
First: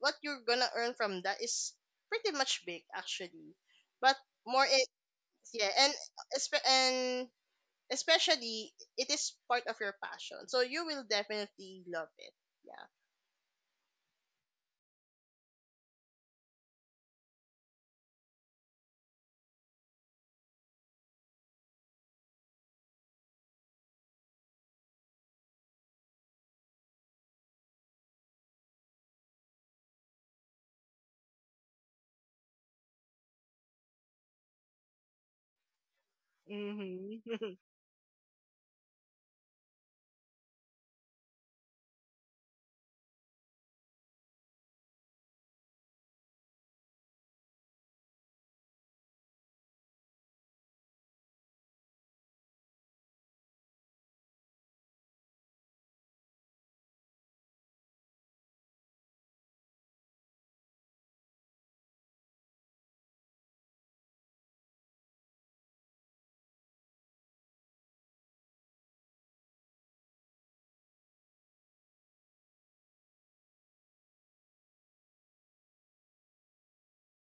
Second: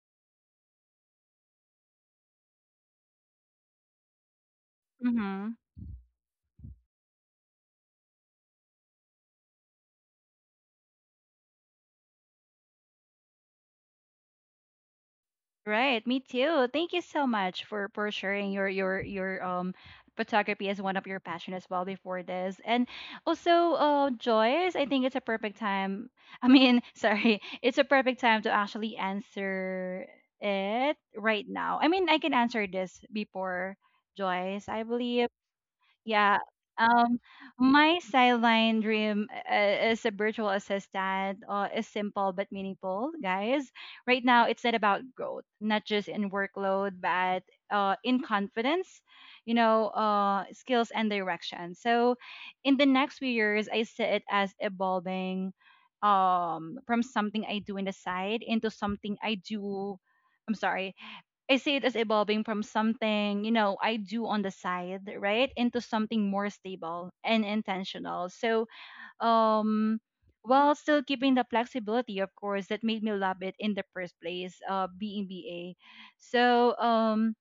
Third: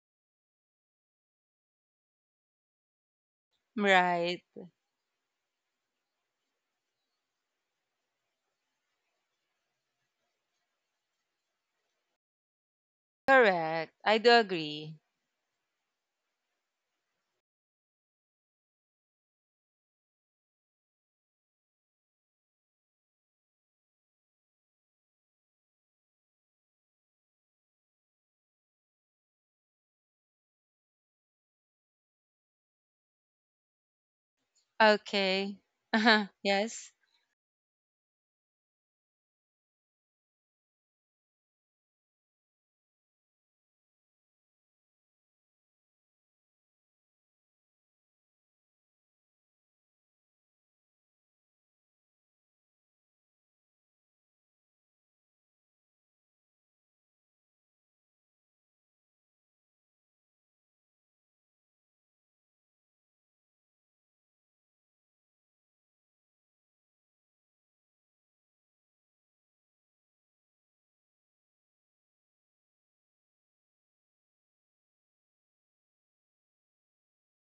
what you're gonna earn from that is pretty much big actually. but Right. more it Mm-hmm. yeah, and espe- and especially it is part of your passion, so you will definitely love it. Yeah. Correct. I do agree. Right, me too. Thank you so much for sharing your photography as one of your passion as well before this. And also, Joyce, I think it's a perfect time. I mean, sorry, it's a perfect time to actually answer it right now. I mean, I can answer this before Joyce, I believe. Okay. Uh-huh. Yeah. Yes. Um, Mm-hmm. my sideline dream is a virtual assistant is simple but meaningful, guys. Right now, it's not about growth, not just in workload, but in confidence, you know, skills and direction. So, in the next few years, I see it as evolving from something I do in the side into something I do. I'm sorry, I see it as evolving from something, you know, I do on the side, right, into something more stable and intentional. So, um, while still keeping the flexibility, of course, that made me love it in the first place, being BA. So,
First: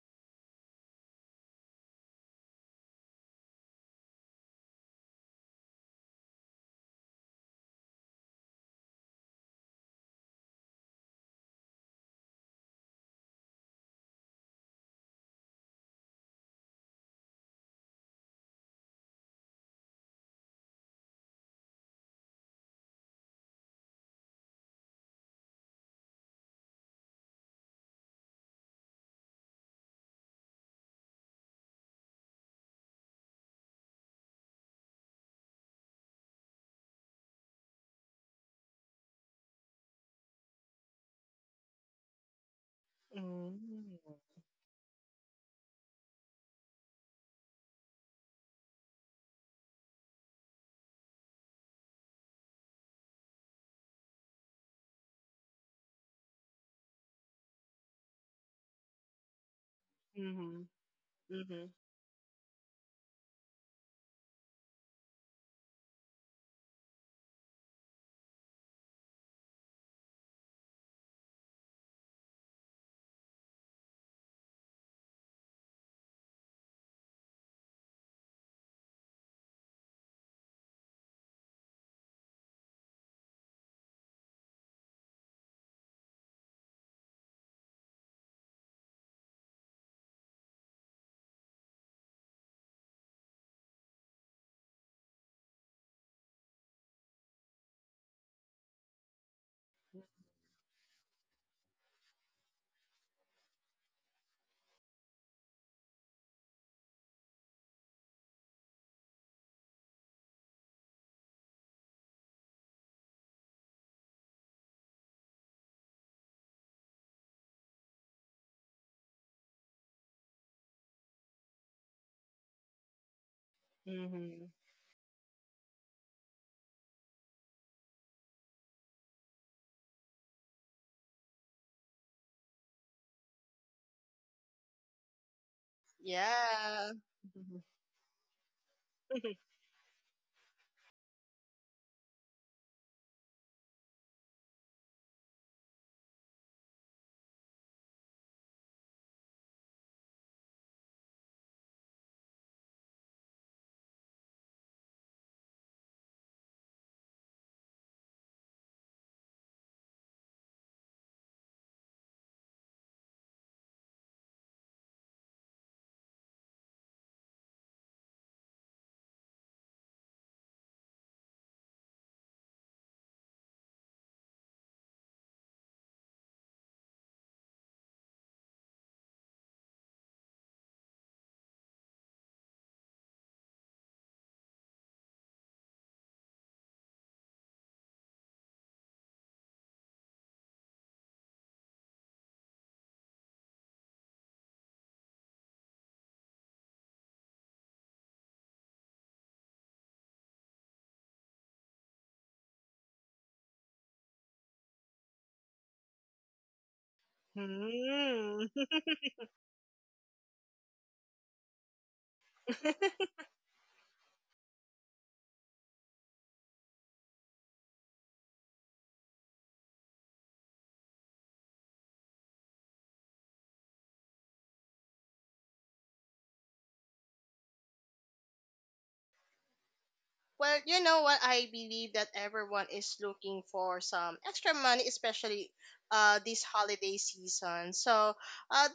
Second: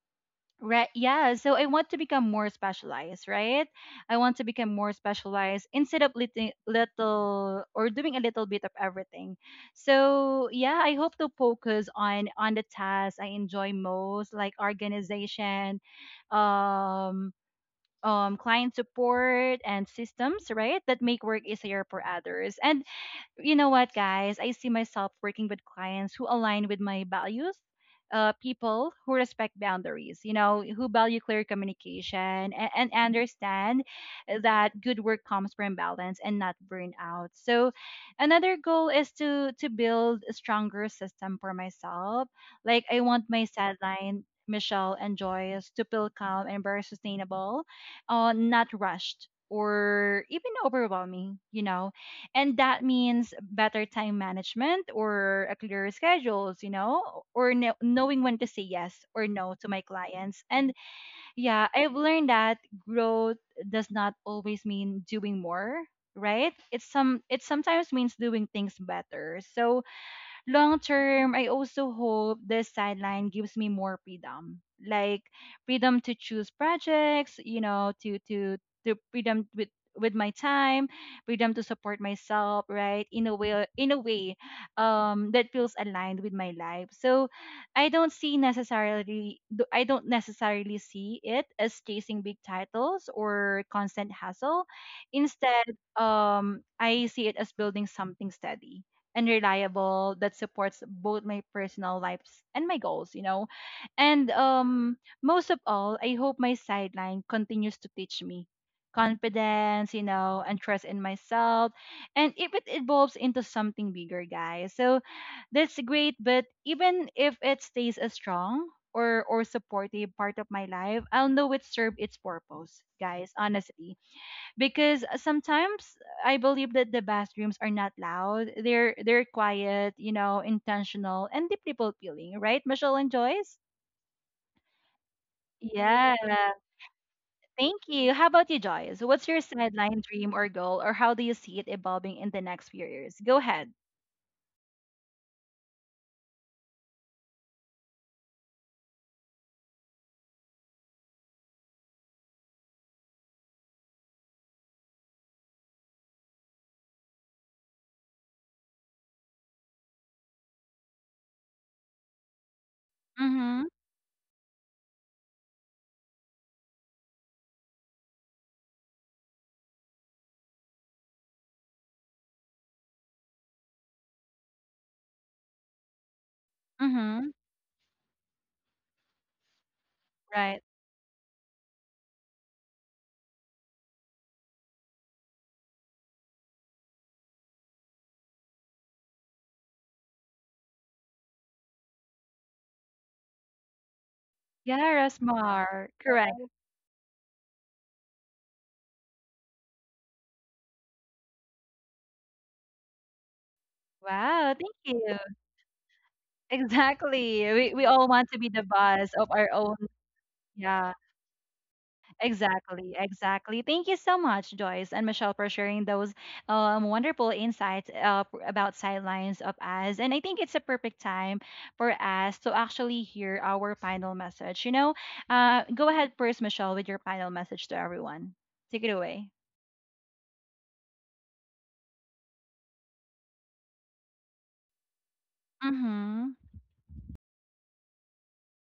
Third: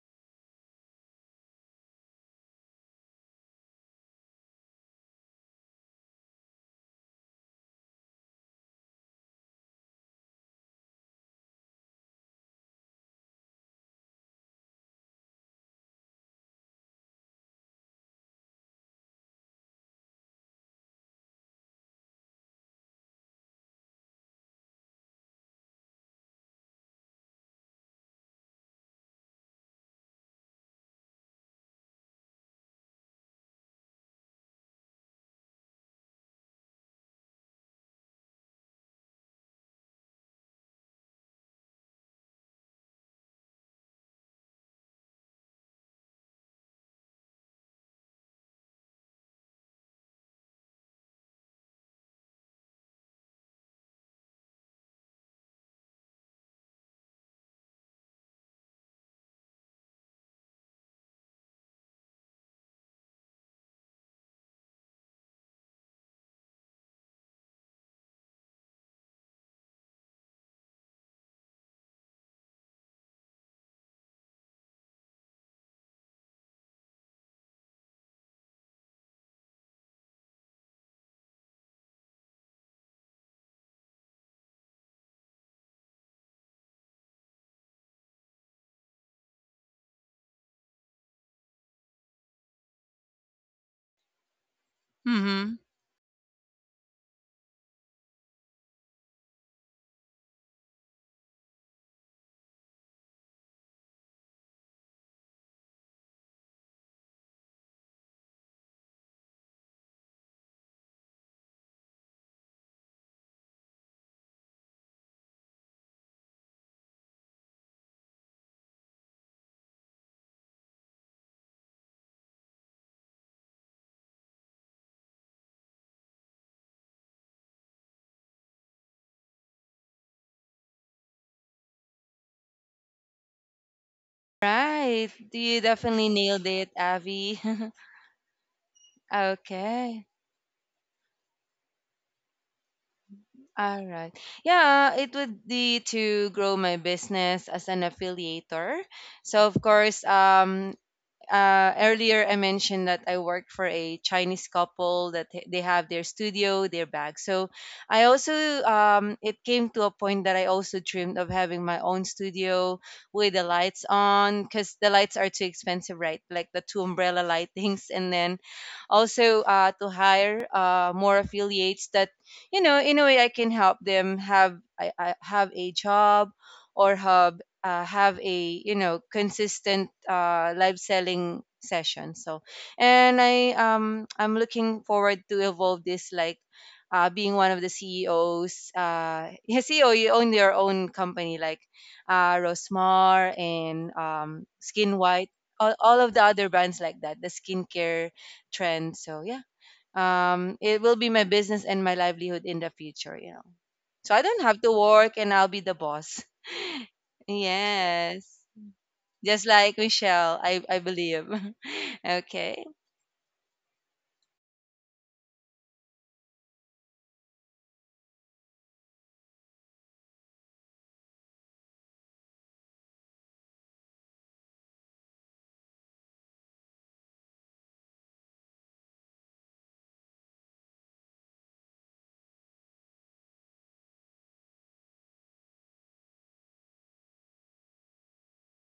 Right. Yeah. So I want to become more specialized, right? I want to become more specialized instead of little, little or doing a little bit of everything. So yeah, I hope to focus on the tasks I enjoy most, like organization, um, client support, and systems, right? That make work easier for others. And you know what, guys? I see myself working with clients who align with my values, people who respect boundaries, you know, who value clear communication and understand that good work comes from balance and not burnout. So, another goal is to build a stronger system for myself. Like I want my mm-hmm. deadline. Michelle and Joyce to feel calm and very sustainable, not rushed or even overwhelming, you know, and that means better time management or a clearer schedules, you know, or knowing when to say yes or no to my clients. Mm-hmm. And Mm-hmm. yeah, I've learned that growth does not always mean doing more, right? It sometimes means doing things better. So long term, I also hope this sideline gives me more freedom, like freedom to choose projects, you know, to freedom with my time, freedom to support myself, right? That feels aligned with my life. So, I don't see I don't necessarily see it as chasing big titles or constant hassle. Mm-hmm. Instead, I see it as building something steady and reliable that supports both my personal lives and my goals, you know. And most of all, I hope my sideline continues to teach me confidence, you know, and trust in myself. And if it evolves into something bigger, guys. So that's great, but even if it stays a strong or supportive part of my life, I'll know it served its purpose, guys, honestly, because sometimes I believe that the best dreams are not loud. They're quiet, you know, intentional and deeply fulfilling, right, Michelle and Joyce? Right. You definitely Yeah. nailed it, yeah Avi. Thank you. How about you, Joyce? What's your sideline Okay. dream or goal, or how do you see it evolving in the next few years? Go ahead. All right. Yeah, it would be to grow my business as an affiliator. So of course, earlier I mentioned that I worked for a Chinese couple that they have their studio, their bag. So I also it came to a point that I also dreamed of having my own studio with the Mm-hmm. lights on because the lights are too expensive, right? Like the two umbrella lightings, and then also to hire more affiliates that you know in a way I can help them have I have a job or Mm-hmm. Have a you know consistent Right. live selling session. So and I I'm looking forward to evolve this, like being one of the CEOs yeah, CEO you own your own company, like Rosmar and Yeah, Skin White, Rasmar. all of the Correct. other brands like that the skincare trend. So yeah, it will be my business and my livelihood in the future, you know, so I don't Wow. have to Thank work you. and I'll be the boss. Exactly. We all Yes, want to mm be the boss of just our own. like Michelle, I Yeah. believe. Okay. Exactly, exactly. Thank you so much, Joyce and Michelle, for sharing those wonderful insights about sidelines of us. And I think it's a perfect time for us to actually hear our final message. You know, go ahead first, Michelle, with your final message to everyone. Take it away. Well, you know what? I believe that everyone is looking for some extra money, especially Mm-hmm. this holiday season. So, uh,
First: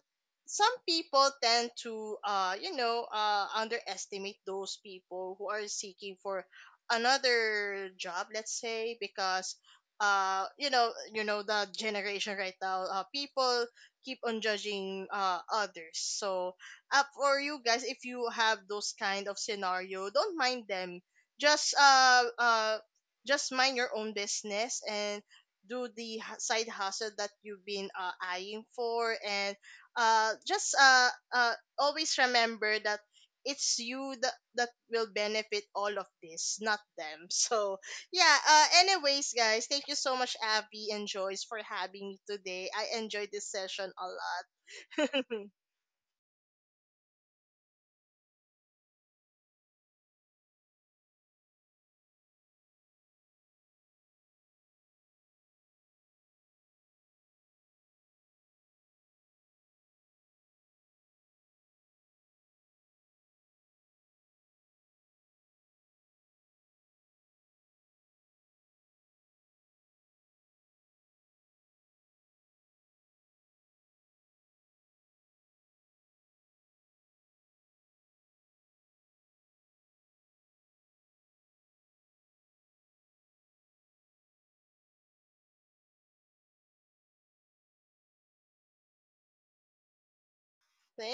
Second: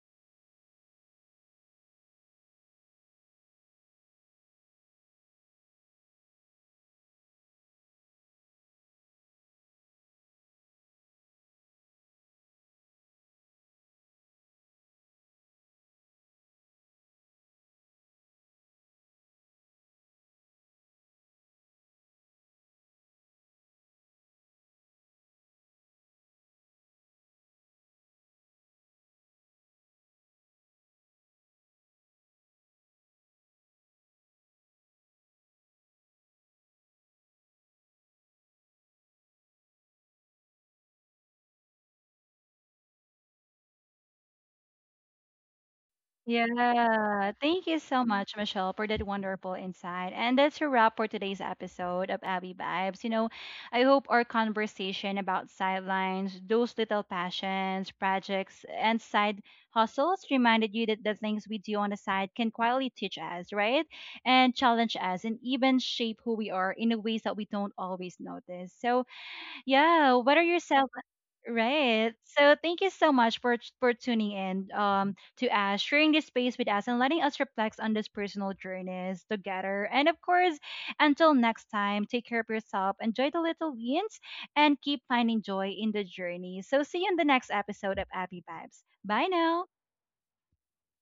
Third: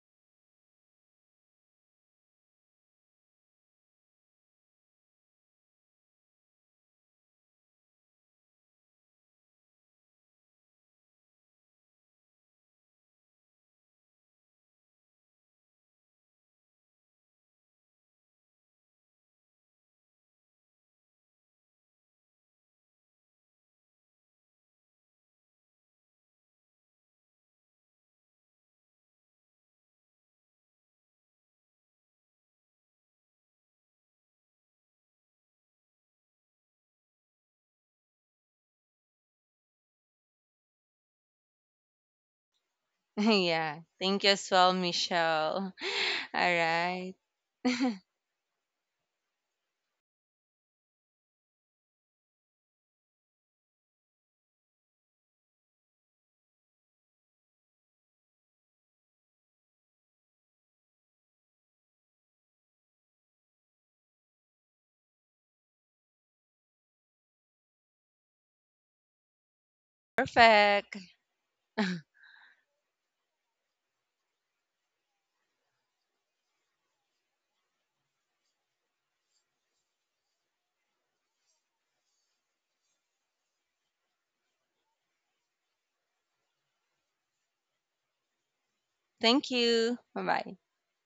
some people tend to, underestimate those people who are seeking for another job, let's say, because. You know, you know the generation right now. People keep on judging others. So, up for you guys, if you have those kind of scenario, don't mind them, just uh uh just mind your own business and do the side hustle that you've been eyeing for, and just uh always remember that it's you that that will benefit all of this, not them. So yeah, anyways guys, thank you so much Abby and Joyce for having me today. I enjoyed this Yeah. session a Thank you as well, lot. Michelle. All right. Yeah, thank you so much, Michelle, for that wonderful insight. And that's a wrap for today's episode of Abby Vibes. You know, I hope our conversation about sidelines, those little passions, projects, and side hustles reminded you that the things we do on the side can quietly teach us, right? And challenge us and even shape who we are in a ways that we don't always notice. So, yeah, whether you're selling Perfect. Right. So thank you so much for tuning in to us, sharing this space with us and letting us reflect on these personal journeys together. And of course, until next time, take care of yourself, enjoy the little wins, and keep finding joy in the journey. So see you in the next episode of Abby Vibes. Bye Thank now. you. Bye bye. Thank